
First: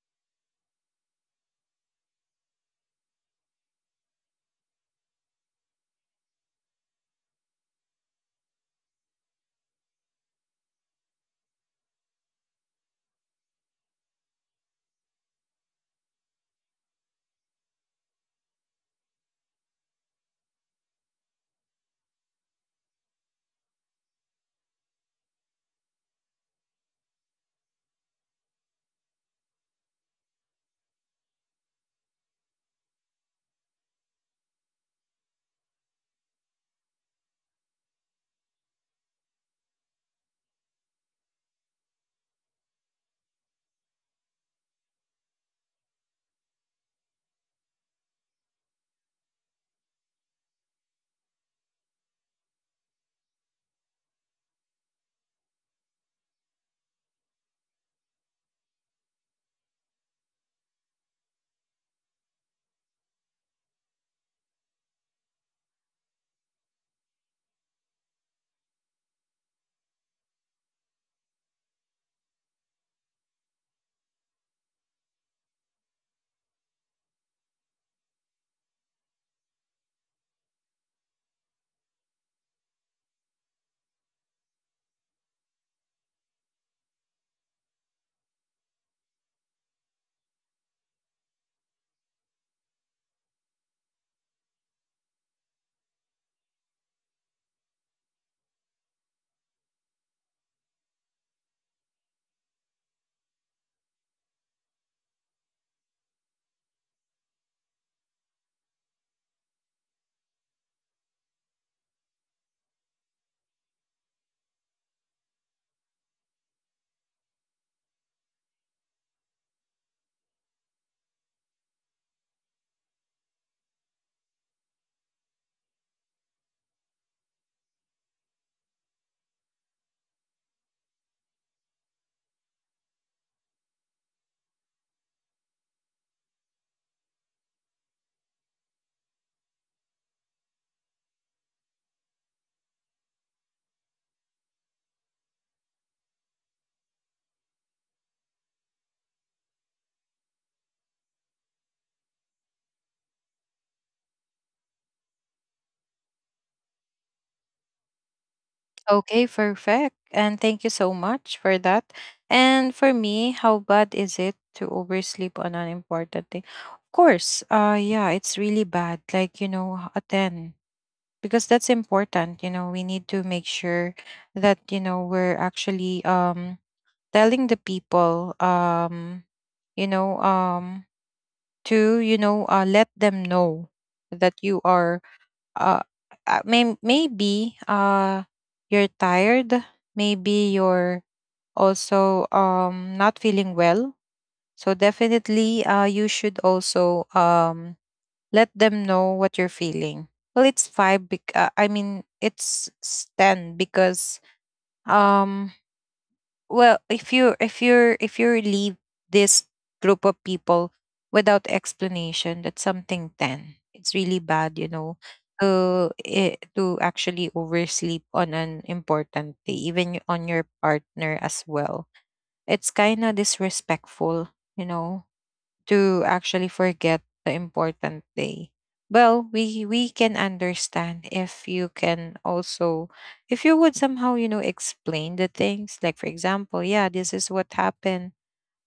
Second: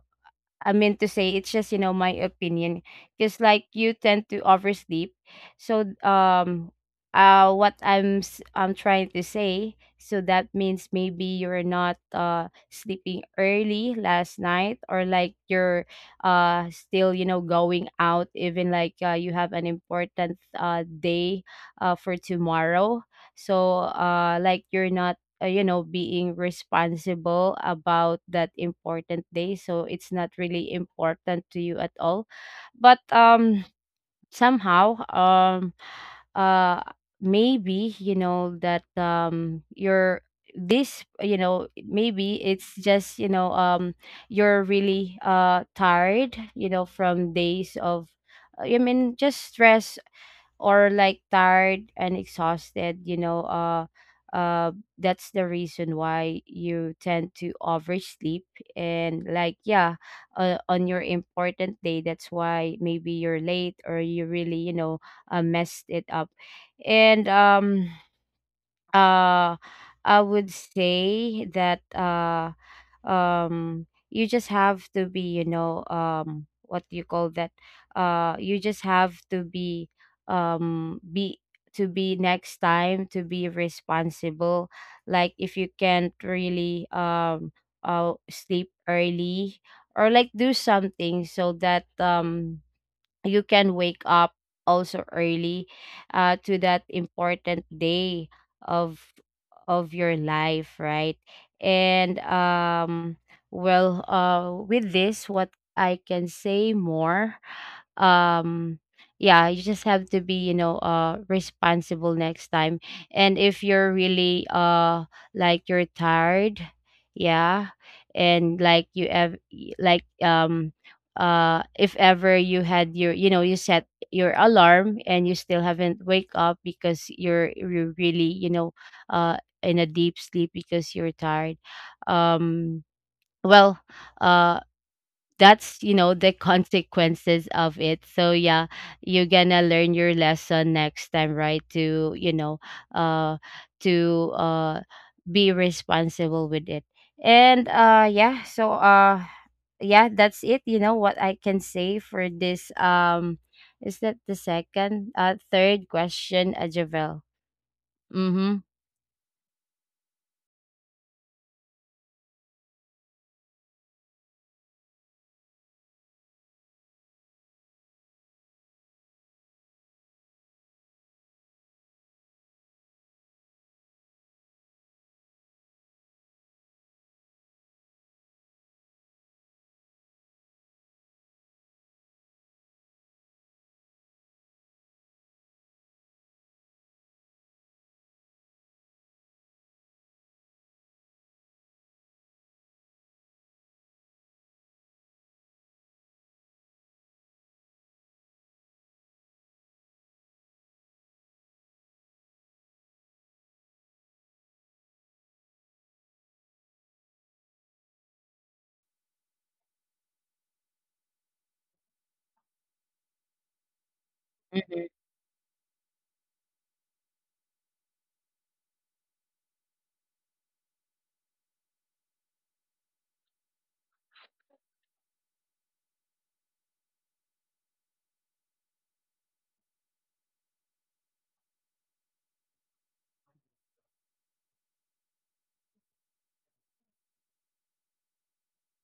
[SPEAKER 2] I mean to say, it's just, you know, my opinion. Because, like, you tend to oversleep. So, what I'm trying to say, so that means maybe you're not sleeping early last night, or like you're still, you know, going out, even like, you have an important day for tomorrow. So, like, you're not, you know, being responsible about that important day, so it's not really important to you at all. But somehow, uh maybe you know that you're this, you know, maybe it's just, you know, you're really tired, you know, from days of, I mean, just stress, or like tired and exhausted, you know, uh that's the reason why you tend to oversleep. And like yeah, on your important day, that's why maybe you're late, or you really, you know, messed it up. And uh I would say that, you just have to be, you know, what do you call that? You just have to um be be next time, to be responsible. Like if you can't really sleep early, or like do something so that you can wake up also early, to that important day of of your life, right? And well, with this, what I can say more? um yeah, you just have to be, you know, responsible next time. And if you're really like, you're tired, yeah, and like you have like, if ever you had your, you know, you set your alarm and you still haven't wake up because you're really, you know, uh in a deep sleep because you're tired. um well, uh that's, you know, the consequences of it, so yeah, you're gonna learn your lesson next time, right? To, you know, uh to be responsible with it. And yeah, so yeah, that's it, you know, what I can say for this. Is that the second third question, Javel? Mm-hmm.
[SPEAKER 1] Okay, perfect. And thank you so much for that. And for me, how bad is it to oversleep on an important thing? Of course. Yeah, it's really bad. Like, a 10, because that's important. You know we need to make sure that we're actually, telling the people, you know um to let them know that you are, uh maybe, you're tired, maybe you're also, not feeling well. So definitely, you should also, let them know what you're feeling. Well, it's five. I mean, ten because um. Well, if you leave this group of people without explanation, that's something ten. It's really bad, you
[SPEAKER 2] Mm-hmm.
[SPEAKER 1] know. To actually oversleep on an important day, even, on your partner as well. It's kind of disrespectful, you know to actually forget the important day. Well, we can understand, if you can also if you would somehow, explain the things. Like, for example, yeah, this is what happened,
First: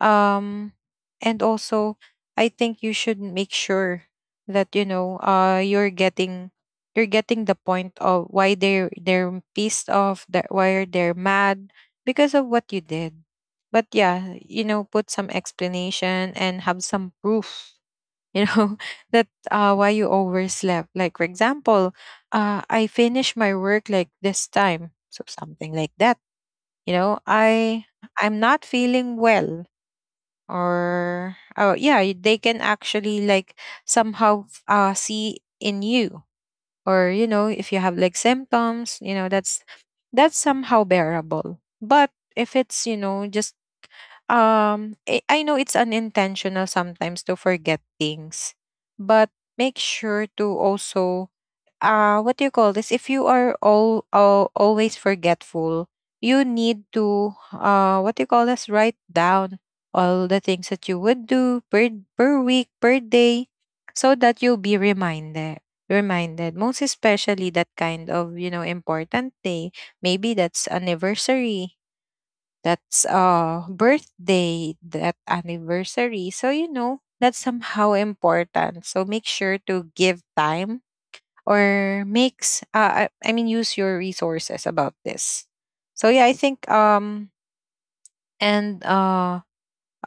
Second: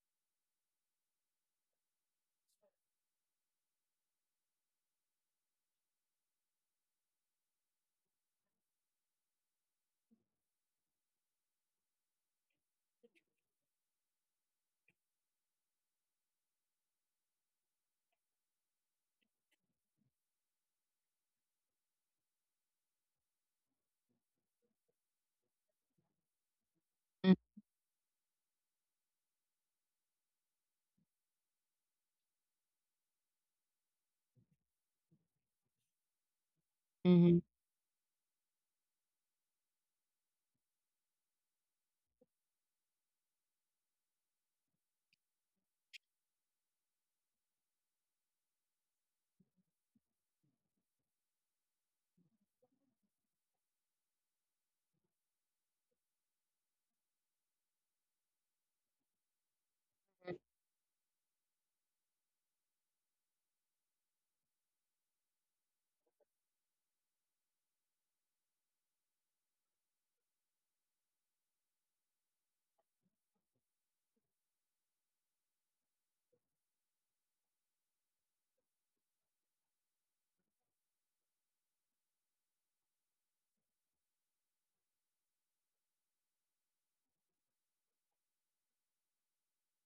[SPEAKER 1] um and also, I think you should make sure that, you're getting the point of why they're pissed off, that why they're mad because of what you did. But yeah, put some explanation and have some proof, you know that, why you overslept. Like for example, I finished my work like this time, so something like that, you know i I'm not feeling well. Or, oh yeah, they can actually like somehow, see in you, or
[SPEAKER 2] Mm-hmm.
[SPEAKER 1] if you have like symptoms, that's somehow bearable. But if it's, just, I know it's unintentional sometimes to forget things. But make sure to also, what do you call this, if you are all always forgetful, you need to, what do you call this, write down all the things that you would do per week, per day, so that you'll be reminded, most especially that kind of, important day. Maybe that's anniversary, that's, birthday, that anniversary, so that's somehow important. So make sure to give time, or makes, I mean, use your resources about this. So yeah, I think, and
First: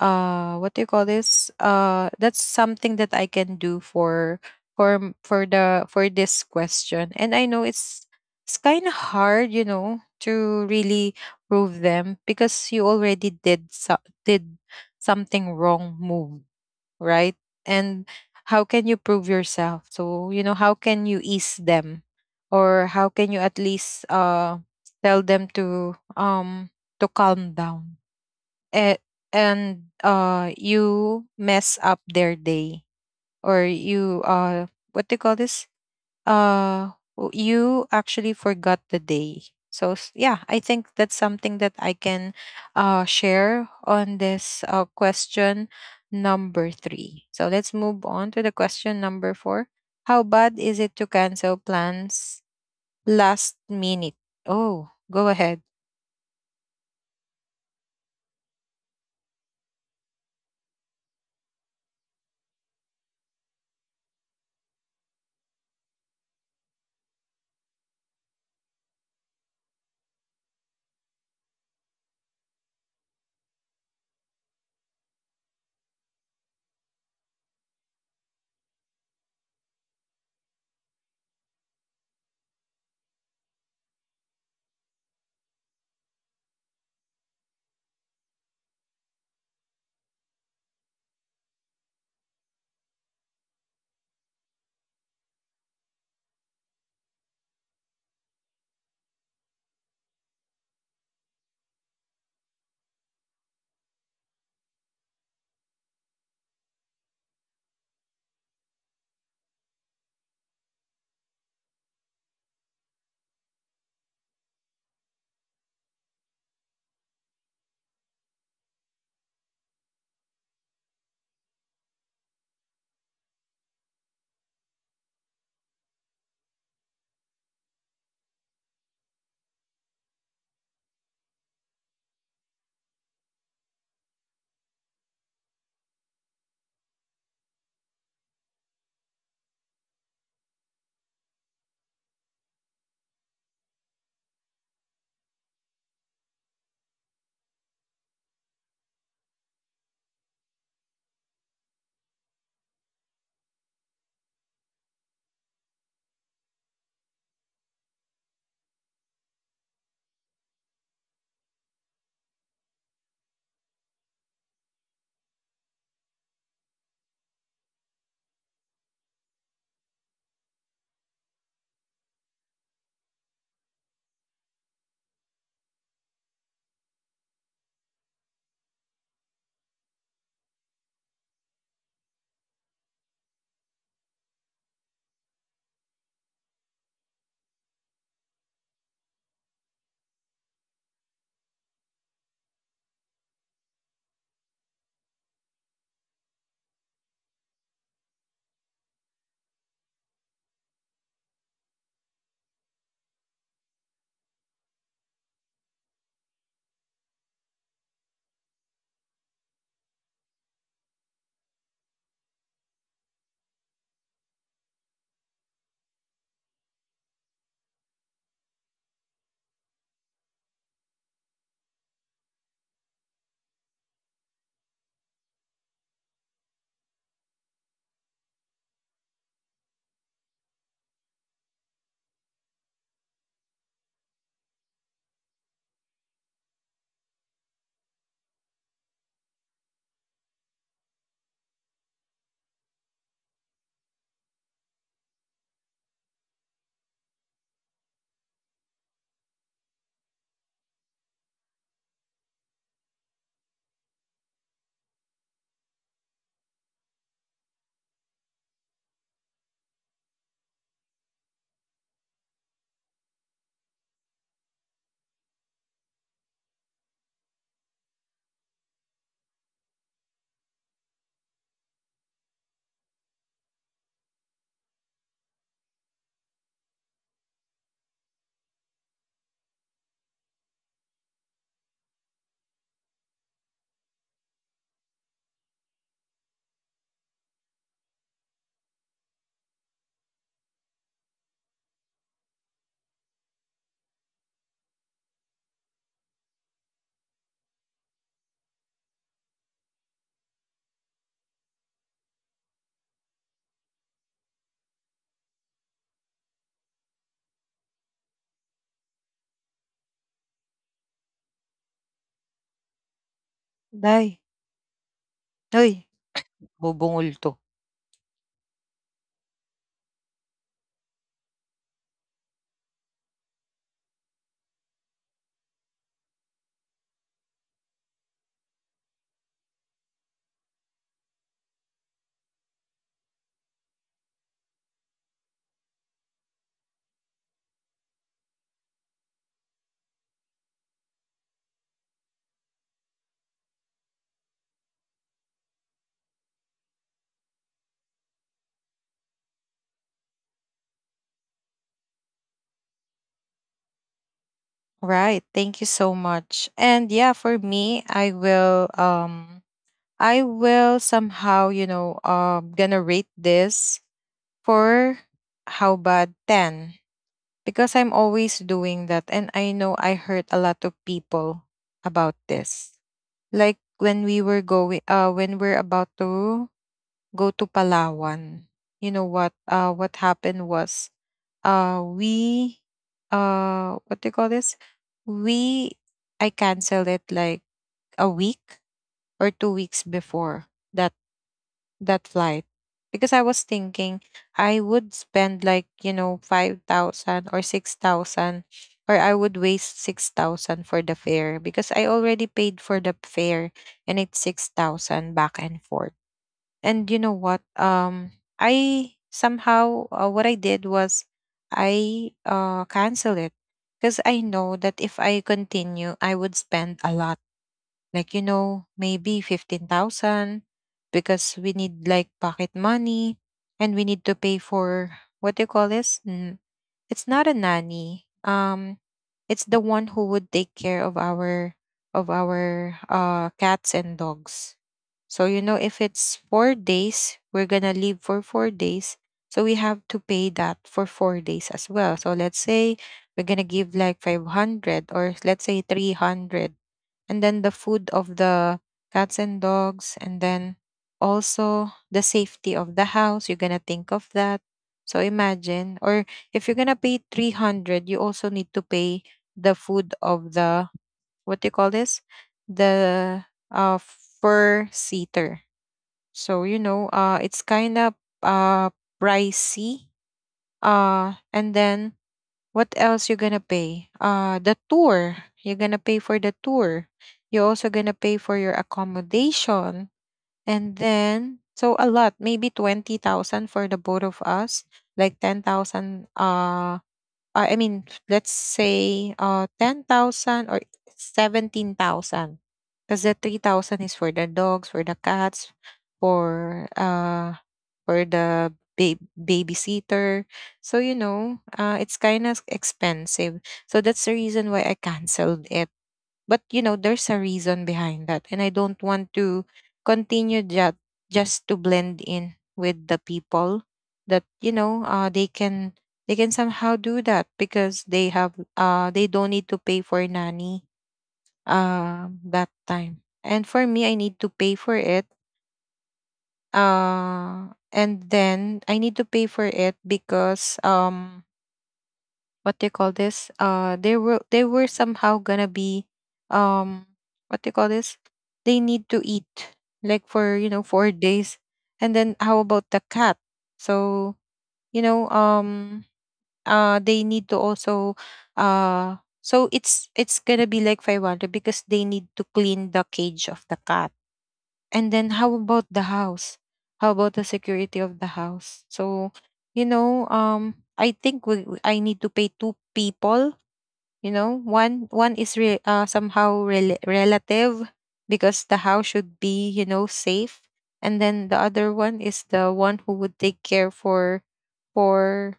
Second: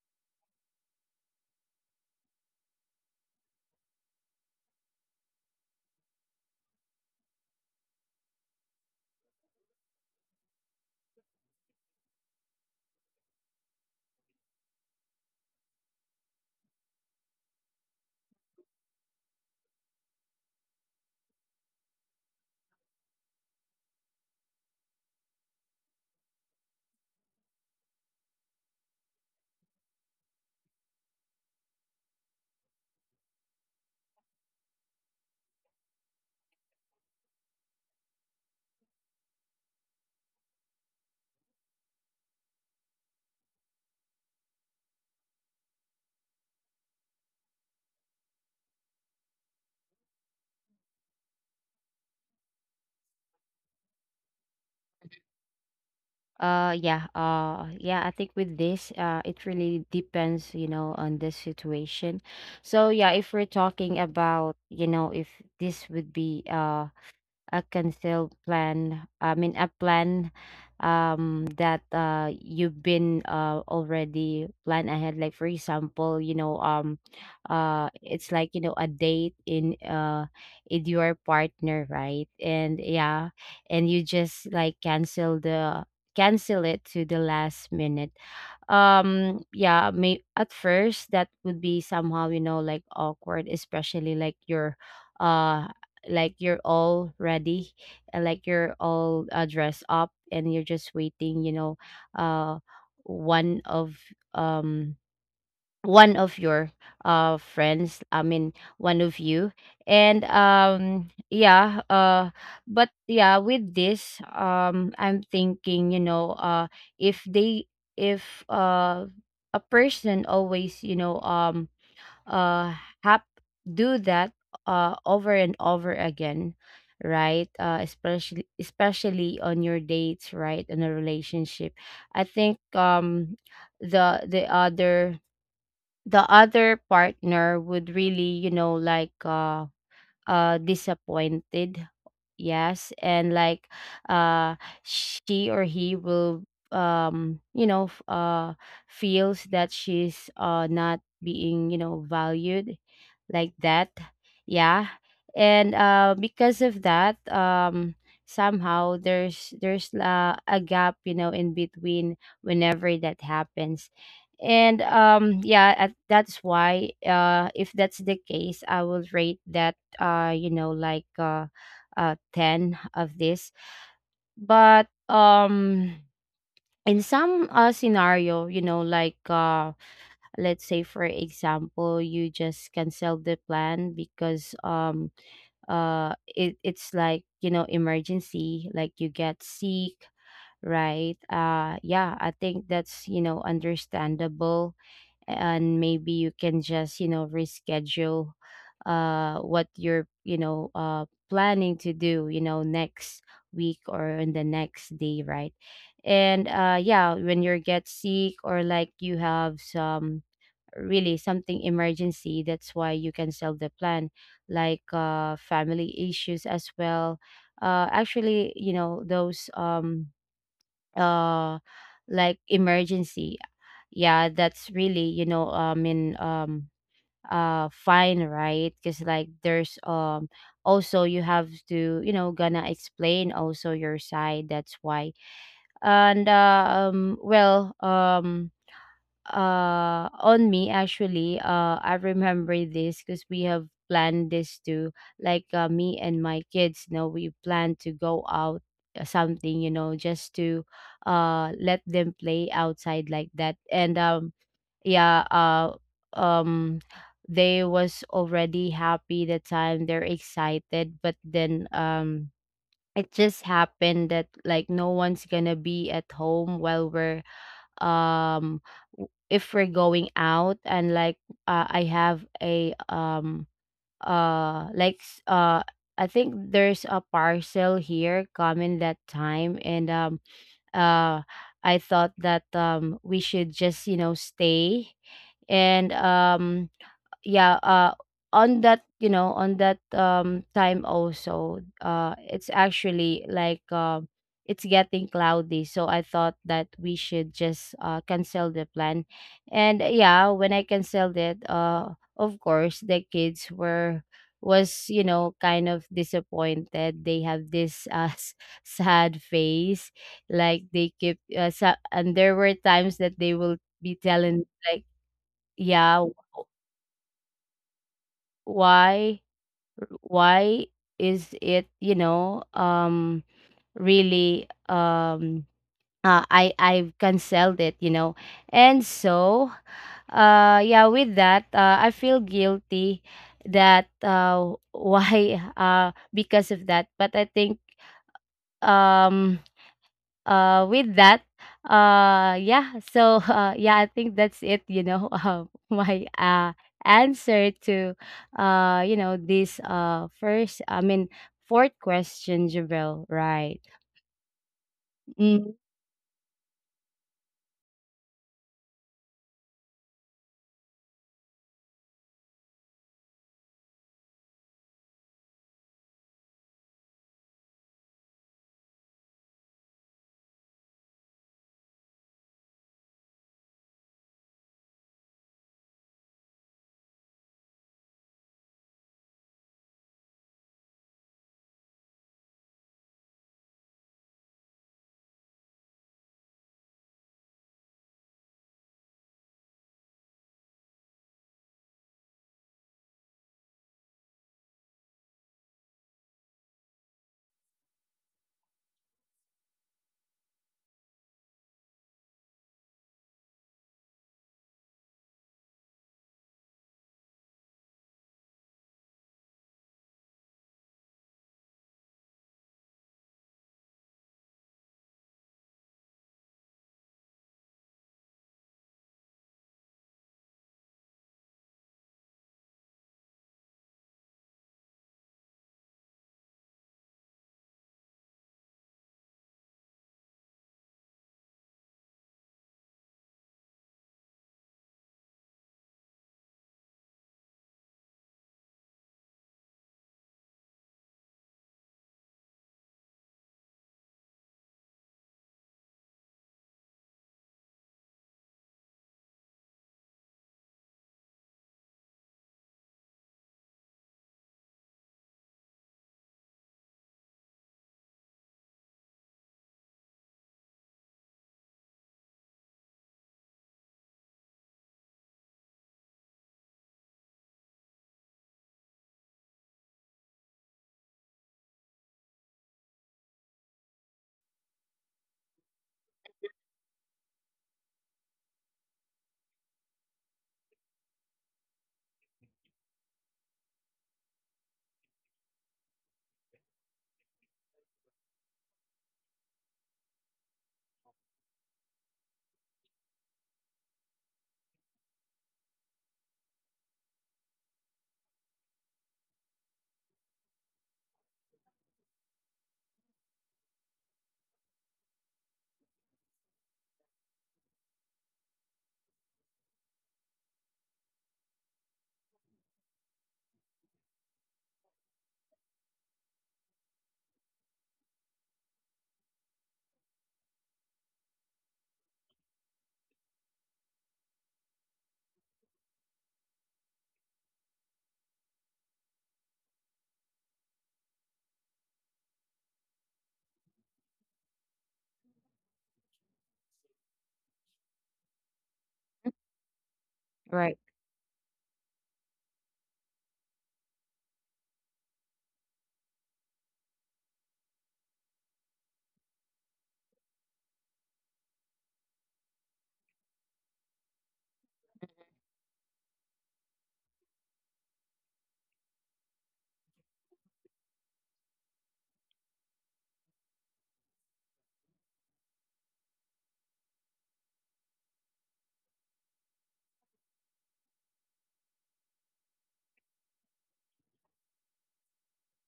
[SPEAKER 1] what do you call this, that's something that I can do for m- for the for this question. And I know it's kind of hard, to really prove them, because you already did, did something wrong move, right? And how can you prove yourself? So, how can you ease them? Or how can you at least, tell them to calm down? And, and you mess up their day, or you, what do you call this? You actually forgot the day. So, yeah, I think that's something that I can, share on this, question number three. So let's move on to the question number four. How bad is it to cancel plans last minute? Oh, go ahead.
[SPEAKER 2] Yeah, I think with this, it really depends, you know, on the situation. So yeah, if we're talking about, you know, if this would be a cancel plan I mean a plan that you've been already plan ahead, like for example, you know, it's like, you know, a date in with your partner, right? And yeah, and you just like cancel it to the last minute. Um, yeah, may at first that would be somehow, you know, like awkward, especially uh like you're all ready, and like you're all dressed up and you're just waiting, you know. uh one of um one of your one of you. And yeah, but yeah, with this I'm thinking, you know, if they if a person always, you know, uh hap do that over and over again, right? Especially on your dates, right, in a relationship. I think the the other the other partner would really, you know, like disappointed, yes. And like uh she or he will you know feels that she's not being, you know, valued like that, yeah. And because of that somehow there's a gap, you know, in between whenever that happens. And yeah, that's why if that's the case, I will rate that you know like 10 of this. But in some scenario, you know, like let's say, for example, you just cancel the plan because it's like, you know, emergency, like you get sick, right? Yeah, I think that's, you know, understandable. And maybe you can just, you know, reschedule what you're, you know, planning to do, you know, next week or in the next day, right? And yeah, when you get sick or like you have some really something emergency, that's why you cancel the plan, like family issues as well. Actually, you know, those uh like emergency, yeah, that's really, you know, I mean, fine, right? Because like there's also, you have to, you know, gonna explain also your side, that's why. And well, on me actually I remember this because we have planned this too. Like me and my kids, you know, we plan to go out, something, you know, just to let them play outside like that. And yeah, um they was already happy, the time they're excited, but then it just happened that like no one's gonna be at home while we're um if we're going out, and like I have a uh like s- uh I think there's a parcel here coming that time. And uh I thought that we should just, you know, stay. And yeah, on that, you know, on that time, also it's actually like it's getting cloudy, so I thought that we should just cancel the plan. And yeah, when I canceled it, of course the kids were was, you know, kind of disappointed. They have this sad face. Like they keep and there were times that they will be
[SPEAKER 1] Dai.
[SPEAKER 2] telling like,
[SPEAKER 1] Hoy,
[SPEAKER 2] yeah,
[SPEAKER 1] bubungol to.
[SPEAKER 2] why why is it, you know, really, I've canceled it, you know. And so yeah, with that I feel guilty that why because of that, but I think um with that, yeah, so yeah, I think that's it, you know, my answer to you know this first I mean fourth question, javel, right?
[SPEAKER 1] Right.
[SPEAKER 2] Mm,
[SPEAKER 1] Thank you so much. And yeah, for me, I will, I will somehow, gonna rate this for how bad 10, because I'm always doing that. And I know I hurt a lot of people about this. Like when we were going, when we're about to go to Palawan, you know what happened was, uh, we, what do you call this? We, I canceled it like a week or 2 weeks before that that flight because I was thinking I would spend like, you know, 5,000 or 6,000, or I would waste 6,000 for the fare because I already paid for the fare, and it's 6,000 back and forth. And you know what? I somehow, what I did was I cancel it because I know that if I continue I would spend a lot, like, you know, maybe 15,000, because we need like pocket money and we need to pay for, what do you call this? It's not a nanny, it's the one who would take care of our, of our cats and dogs. So you know, if it's 4 days, we're going to leave for 4 days, so we have to pay that for 4 days as well. So let's say we're going to give like 500, or let's say 300, and then the food of the cats and dogs, and then also the safety of the house. You're gonna think of that. So imagine, or if you're gonna pay 300, you also need to pay the food of the, what do you call this? The uh, fur seater. So, you know, it's kind of uh, pricey. And then what else you gonna pay? The tour. You're gonna pay for the tour. You're also gonna pay for your accommodation. And then, so a lot, maybe 20,000 for the both of us, like 10,000 I mean, let's say 10,000 or 17,000. Because the 3,000 is for the dogs, for the cats, for uh, for the babysitter. So, you know, it's kind of expensive. So that's the reason why I canceled it, but you know, there's a reason behind that, and I don't want to continue that just to blend in with the people that, you know, they can, they can somehow do that because they have, they don't need to pay for nanny that time, and for me, I need to pay for it. uh and then I need to pay for it because, what do you call this, they were, they were somehow gonna be, um what do you call this, they need to eat like for,
[SPEAKER 2] right.
[SPEAKER 1] you know, 4 days. And then how about the cat? So, you know, they need to also, uh so it's, gonna be like 500 because they need to clean the cage of the cat. And then how about the house? How about the security of the house? So, you know, I think I need to pay two people. You know, one is somehow relative, because the house should be, you know, safe. And then the other one is the one who would take care for, for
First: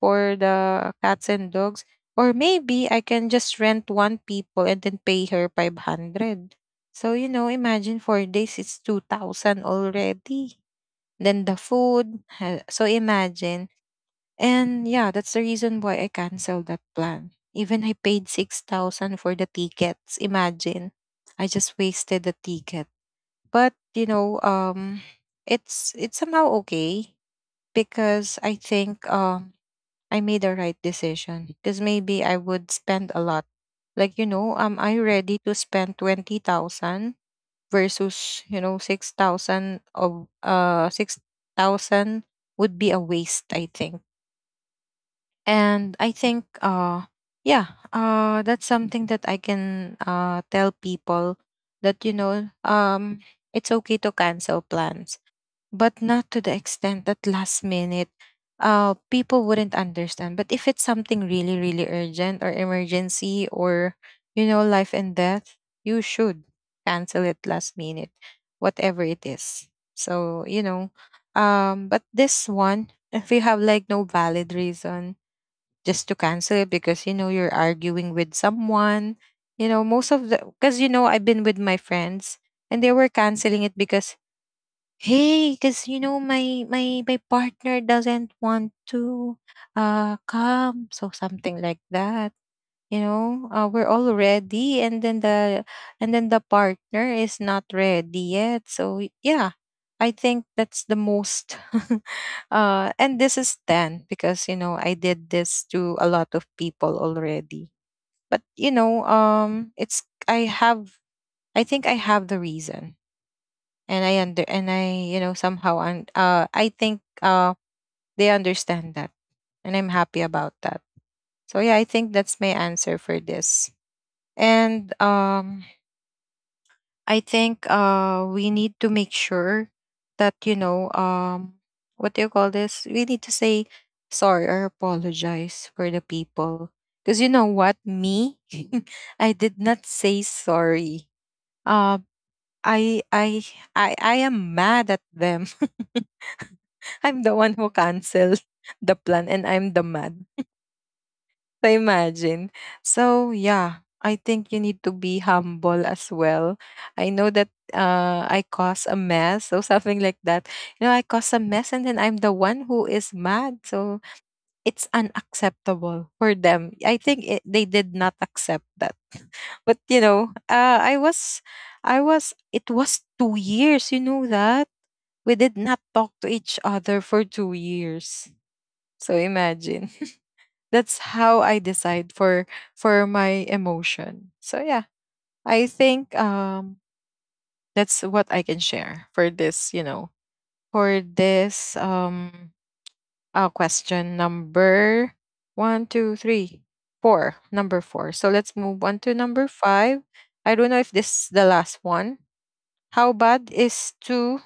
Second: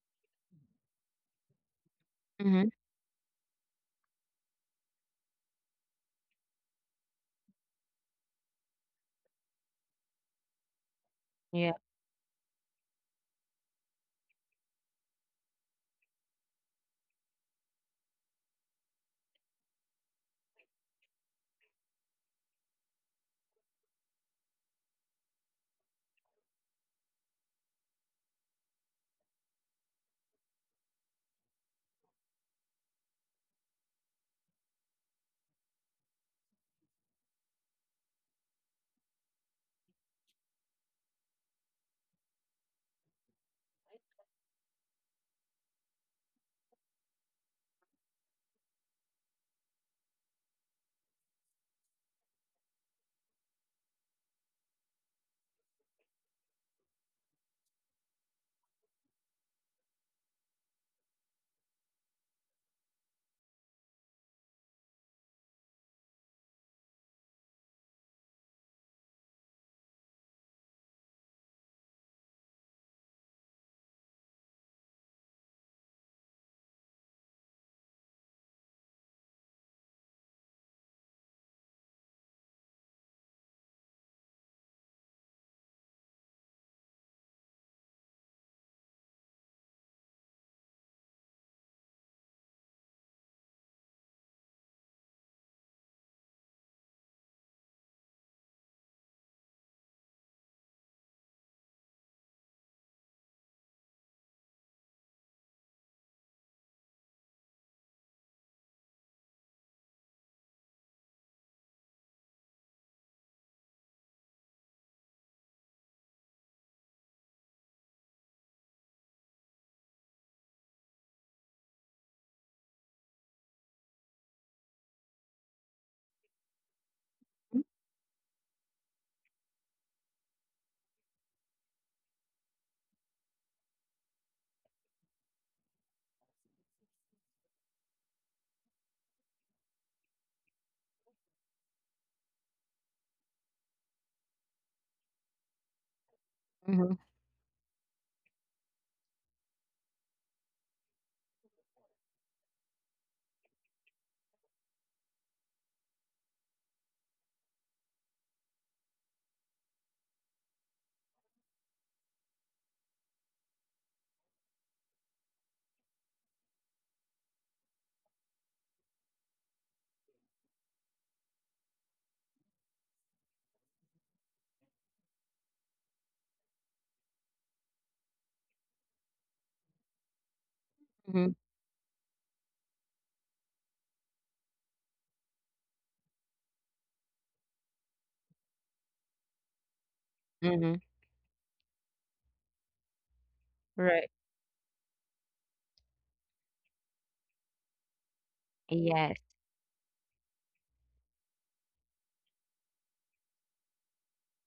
[SPEAKER 1] for the cats and dogs. Or
[SPEAKER 2] Mm-hmm,
[SPEAKER 1] maybe I can just rent one people and then pay her 500. So, you know, imagine, 4 days, it's 2000 already. Then the
[SPEAKER 2] yeah.
[SPEAKER 1] food so imagine. And yeah, that's the reason why I canceled that plan. Even I paid 6,000 for the tickets. Imagine. I just wasted the ticket. But, you know, it's, somehow okay because I think I made the right decision because maybe I would spend a lot. Like, you know, am I ready to spend 20,000 versus, you know, 6,000? Of 6,000 would be a waste, I think. And i think uh yeah, that's something that I can tell people, that, you know, it's okay to cancel plans, but not to the extent that last minute, people wouldn't understand. But if it's something really, really urgent, or emergency, or, you know, life and death, you should cancel it last minute, whatever it is. So, you know, but this one, if you have like no valid reason, just to cancel it because, you know, you're arguing with someone, you know, most of the, because, you know, I've been with my friends, and they were canceling it because, hey, because, you know, my my partner doesn't want to come, so something like that. You know, we're all ready, and then the, and then the partner is not ready yet, so yeah, I think that's the most. And this is 10 because, you know, I did this to a lot of people already. But you know, it's, I have, I think I have the reason, and I you know, somehow, and I think they understand that, and I'm happy about that. So yeah, I think that's my answer for this. And I think we need to make sure that, you know, what do you call this, we need to say sorry or apologize for the people, because you know what, me, I did not say sorry. um I, I am mad at them.
[SPEAKER 2] Mm-hmm.
[SPEAKER 1] I'm the one who canceled the plan, and I'm the mad. I imagine. So yeah, I think you need to be humble as well. I know that, I cause a mess or something like that. You know, I cause a mess, and then I'm the one who is mad. So it's unacceptable for them. I think it, they did not accept that. But you know, I was, I was. It was 2 years. You know that we did not talk to each other for 2 years. So imagine, that's
[SPEAKER 2] Mm-hmm.
[SPEAKER 1] how I decide for my emotion. So yeah, I think that's what I can share for this, you know,
[SPEAKER 2] Mm-hmm.
[SPEAKER 1] for this,
[SPEAKER 2] Right.
[SPEAKER 1] question number one, two, three, four, number four. So let's move on to
[SPEAKER 2] Yes.
[SPEAKER 1] number five. I don't know if this is the last one. How bad is to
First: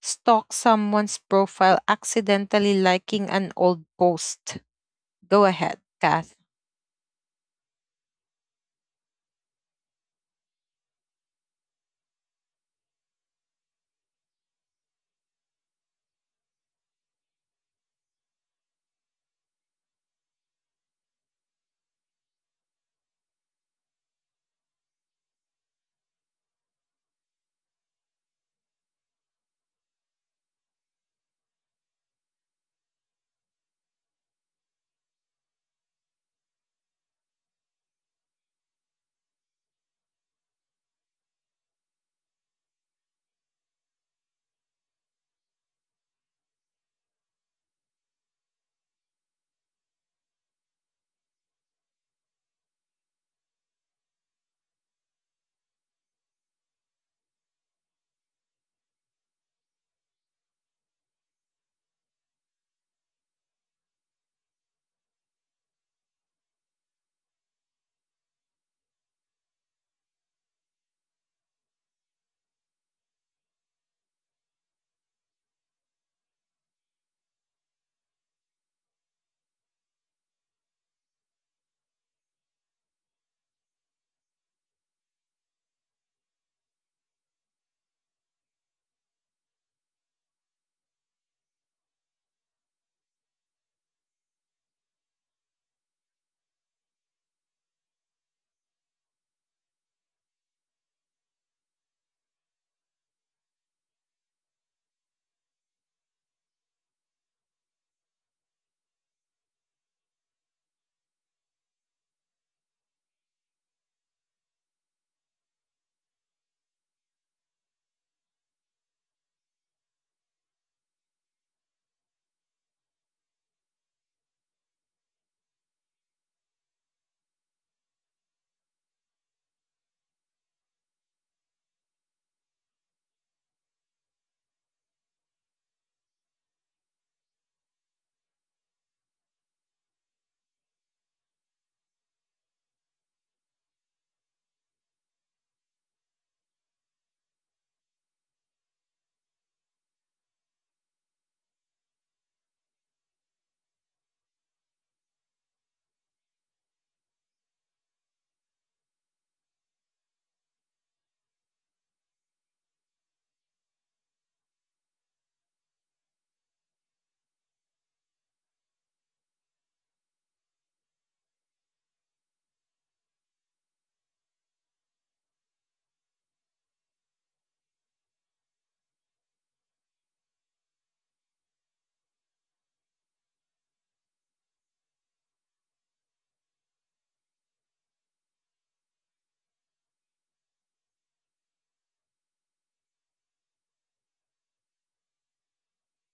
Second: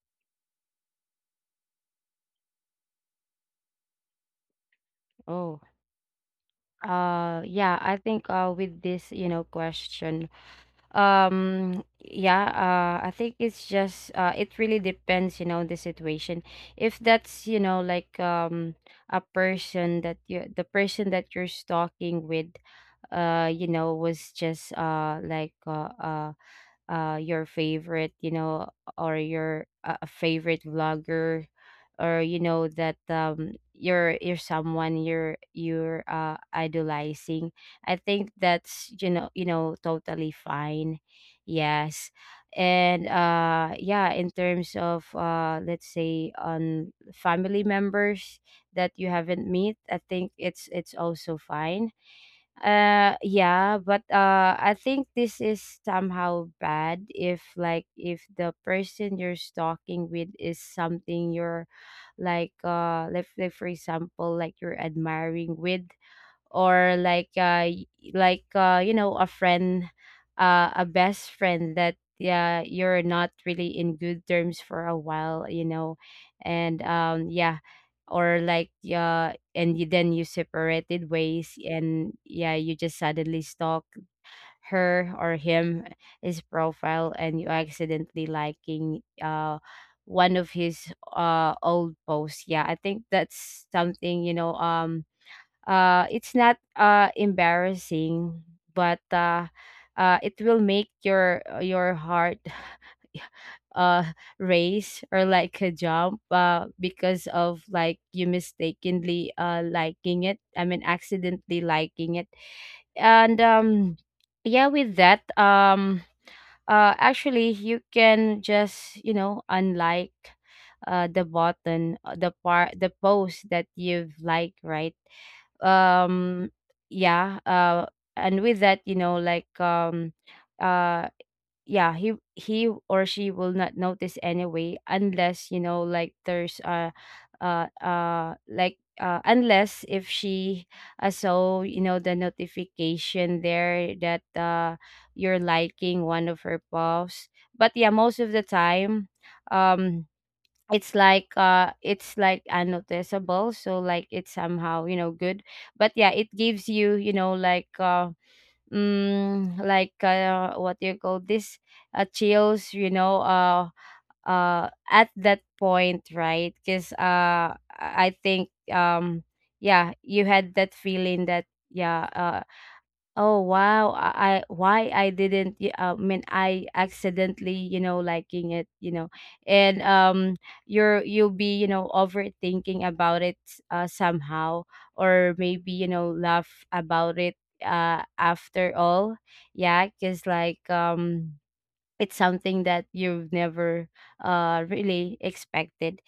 [SPEAKER 1] stalk someone's profile, accidentally liking an old post? Go
[SPEAKER 2] Oh,
[SPEAKER 1] ahead, Kath.
[SPEAKER 2] yeah, I think with this, you know, question, yeah, I think it's just it really depends, you know, the situation. If that's, you know, like a person that you the person that you're stalking with, you know, was just like your favorite, you know, or your a favorite vlogger, or you know that you're someone you're idolizing, I think that's, you know, you know, totally fine, yes. And yeah, in terms of let's say, on family members that you haven't met, I think it's also fine. Yeah, but I think this is somehow bad, if like if the person you're stalking with is something you're like, for example, like you're admiring with, or like like you know, a friend, a best friend that yeah you're not really in good terms for a while, you know. And yeah, or like yeah, and you, then you separated ways, and yeah you just suddenly stalk her or him, his profile, and you accidentally liking one of his old posts. Yeah, I think that's something, you know, it's not embarrassing, but it will make your heart uh race, or like a jump, because of like you mistakenly liking it, I mean, accidentally liking it. And yeah, with that actually you can just, you know, unlike the button, the part, the post that you've liked, right? um yeah, and with that, you know, like uh yeah, he or she will not notice anyway, unless you know like there's unless if she saw, you know, the notification there that you're liking one of her posts. But yeah, most of the time um it's like unnoticeable, so like it's somehow, you know, good. But yeah, it gives you, you know, like mm, like what do you call this, chills, you know, at that point, right? Because I think yeah, you had that feeling that yeah. Oh wow! I why I didn't. I mean, I accidentally, you know, liking it, you know. And you'll be, you know, overthinking about it somehow, or maybe, you know, laugh about it after all. Yeah, because like it's something that you've never really expected.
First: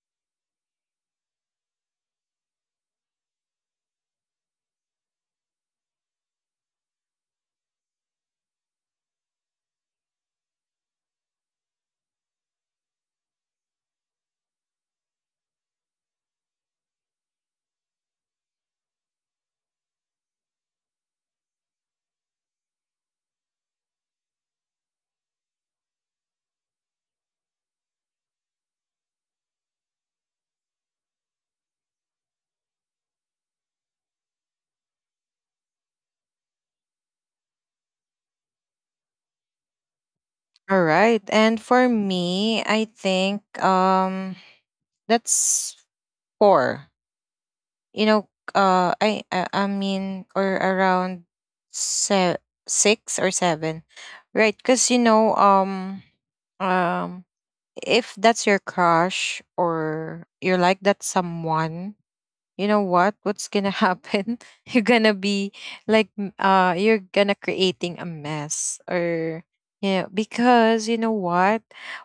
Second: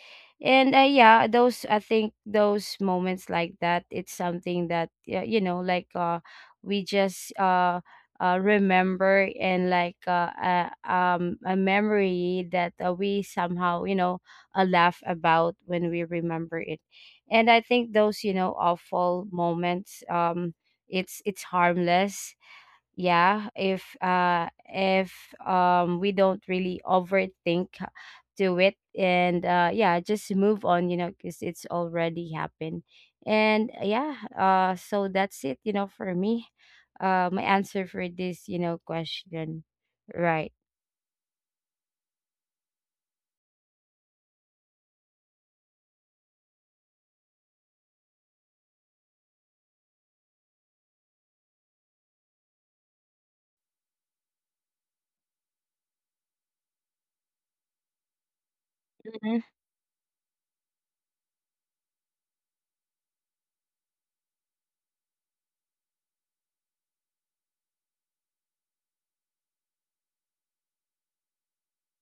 [SPEAKER 2] And yeah, those, I think those moments like that, it's something that you know like we just remember, and like a memory that we somehow, you know, laugh about when we remember it. And I think those, you know, awful moments, it's harmless, yeah. If if we don't really overthink to it, and yeah, just move on, you know, because it's already happened. And yeah, so that's it, you know, for me. My answer for this, you know, question, right?
[SPEAKER 1] All right. And for me, I think that's four. You know, I mean, or around se- six or seven. Right, cuz you know, um if that's your
[SPEAKER 2] Mm-hmm.
[SPEAKER 1] crush, or you like that someone, you know what what's gonna happen. You're gonna be like, you're gonna creating a mess, or yeah, because you know what,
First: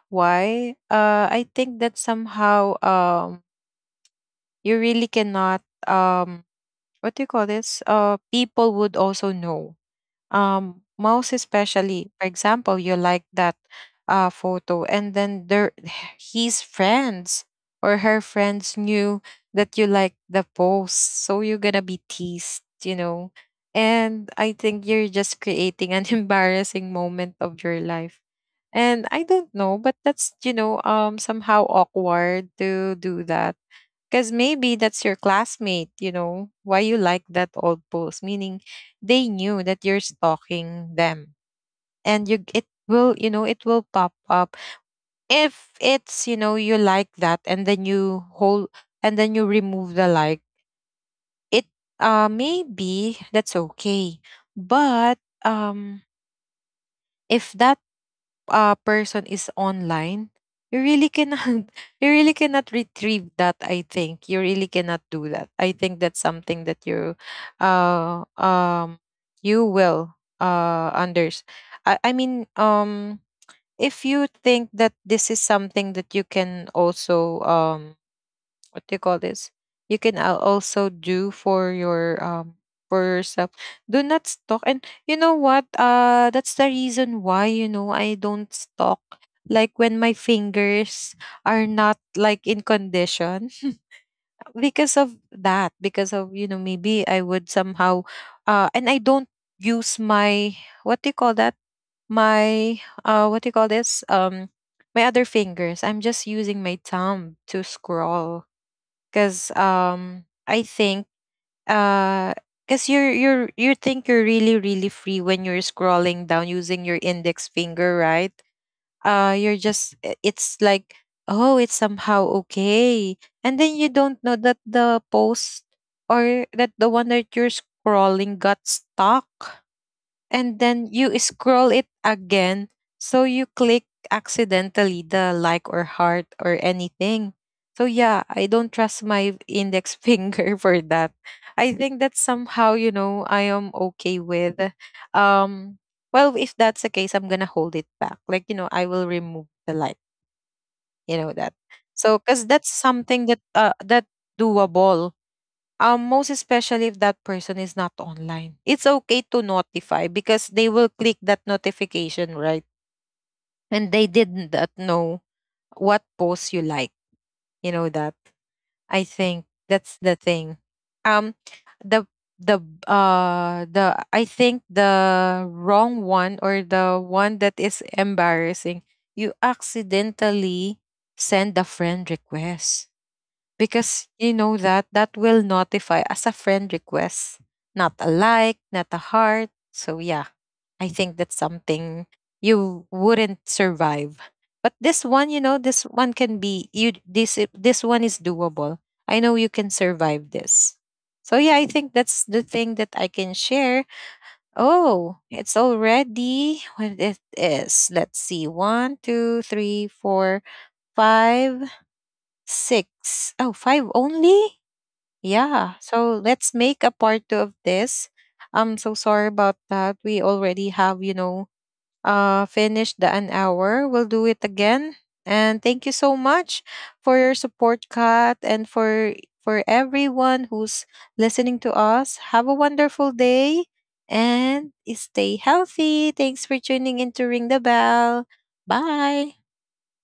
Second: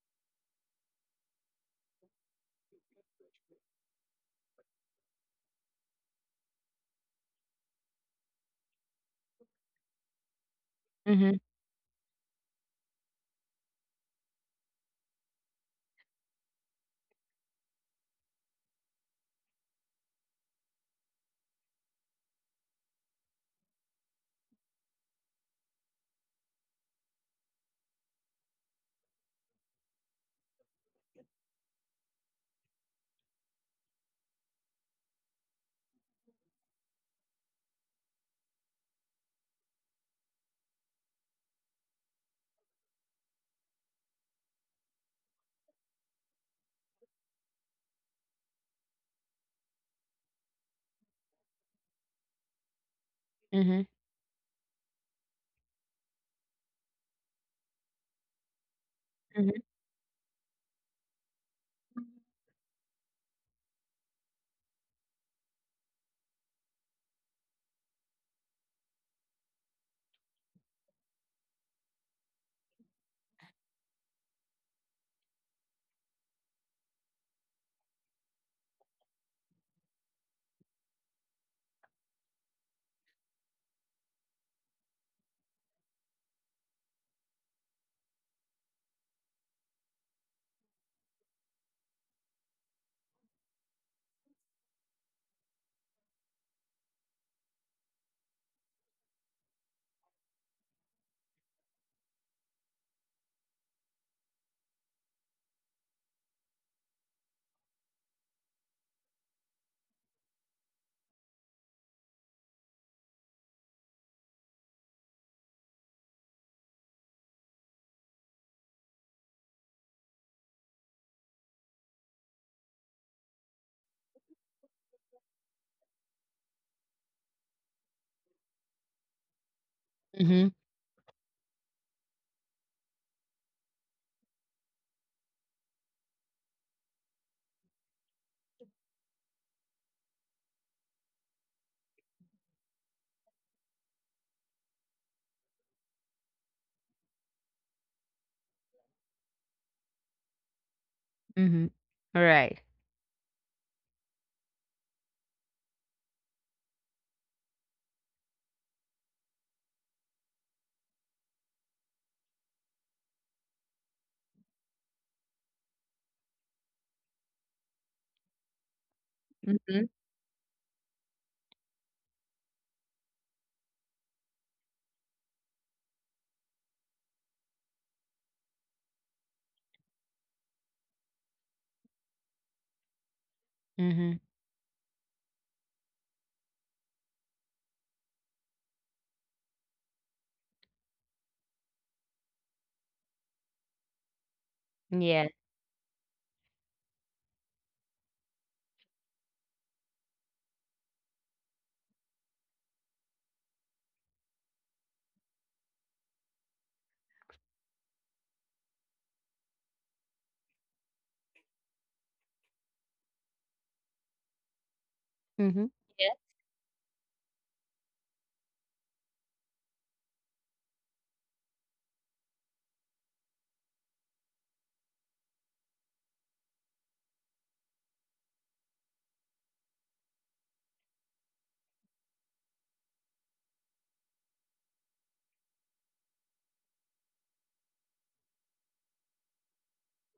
[SPEAKER 1] why I think that somehow, you really cannot, what do you call this, people would also know, mouse,
[SPEAKER 2] Mm-hmm.
[SPEAKER 1] especially for example, you like that photo, and then there, his friends or her friends knew that you like the post, so you're gonna be teased, you know. And I think you're just creating an embarrassing moment of your life. And I don't know, but that's, you know, somehow awkward to do that, because maybe that's your classmate. You know, why you like that old post, meaning they knew that you're stalking them. And you, it will, you know, it will pop up. If it's, you know, you like that, and then you hold, and then you remove the like, it, maybe that's
[SPEAKER 2] Mm-hmm.
[SPEAKER 1] okay. But um if that, a person
[SPEAKER 2] Mm-hmm.
[SPEAKER 1] is online, you really cannot you really cannot retrieve that. I think you really cannot do that. I think that's something that you, uh, um, you will unders. I mean, if you think that this is something that you can also, what do you call this, you can also do for your, for yourself, do not stalk. And you know what, that's the reason why, you know, I don't stalk, like when my fingers are not like in condition, because of that, because of, you know, maybe I would somehow, and I don't use my, what do you call that, my, what do you call this, my other fingers. I'm just using my thumb to scroll because, I think, uh because you're, you think you're really, really free when you're scrolling down using your index finger, right? You're just it's like, oh, it's somehow okay, and then you don't know that the post, or that the one that you're scrolling got stuck,
[SPEAKER 2] Mm-hmm.
[SPEAKER 1] and then you scroll it again, so you click accidentally the like, or heart, or anything. So yeah, I don't trust my index finger for that. I think that somehow, you know, I am okay with, um well, if that's the case, I'm gonna hold it back, like, you know, I will remove the like, you know that.
[SPEAKER 2] Mm-hmm. All
[SPEAKER 1] So because
[SPEAKER 2] right.
[SPEAKER 1] that's something that that doable, most especially if that person is not online. It's okay to notify because they will click that notification, right? And they didn't that know what post you like. You know that. I think
[SPEAKER 2] Mm-hmm.
[SPEAKER 1] that's the thing. Um, the the the I think the wrong one, or the one that is embarrassing, you accidentally send a friend request because
[SPEAKER 2] Mm-hmm.
[SPEAKER 1] you know that that will notify as a friend request, not a like, not a heart. So yeah, I think that's something you wouldn't survive. But this
[SPEAKER 2] Yeah.
[SPEAKER 1] one, you know, this one can be you, this one is doable. I know you can survive this. So yeah, I think that's the thing that I can share. Oh, it's already what it is. Let's see. One, two, three, four, five, six. Oh, five only?
[SPEAKER 2] Mm-hmm.
[SPEAKER 1] Yeah, so let's make a part two of this. I'm so sorry about that. We already have, you know, finished the an hour. We'll do it again. And thank you so much for your support, Kat, and for everyone who's listening to us. Have a wonderful day, and stay healthy. Thanks for tuning in to Ring the Bell. Bye.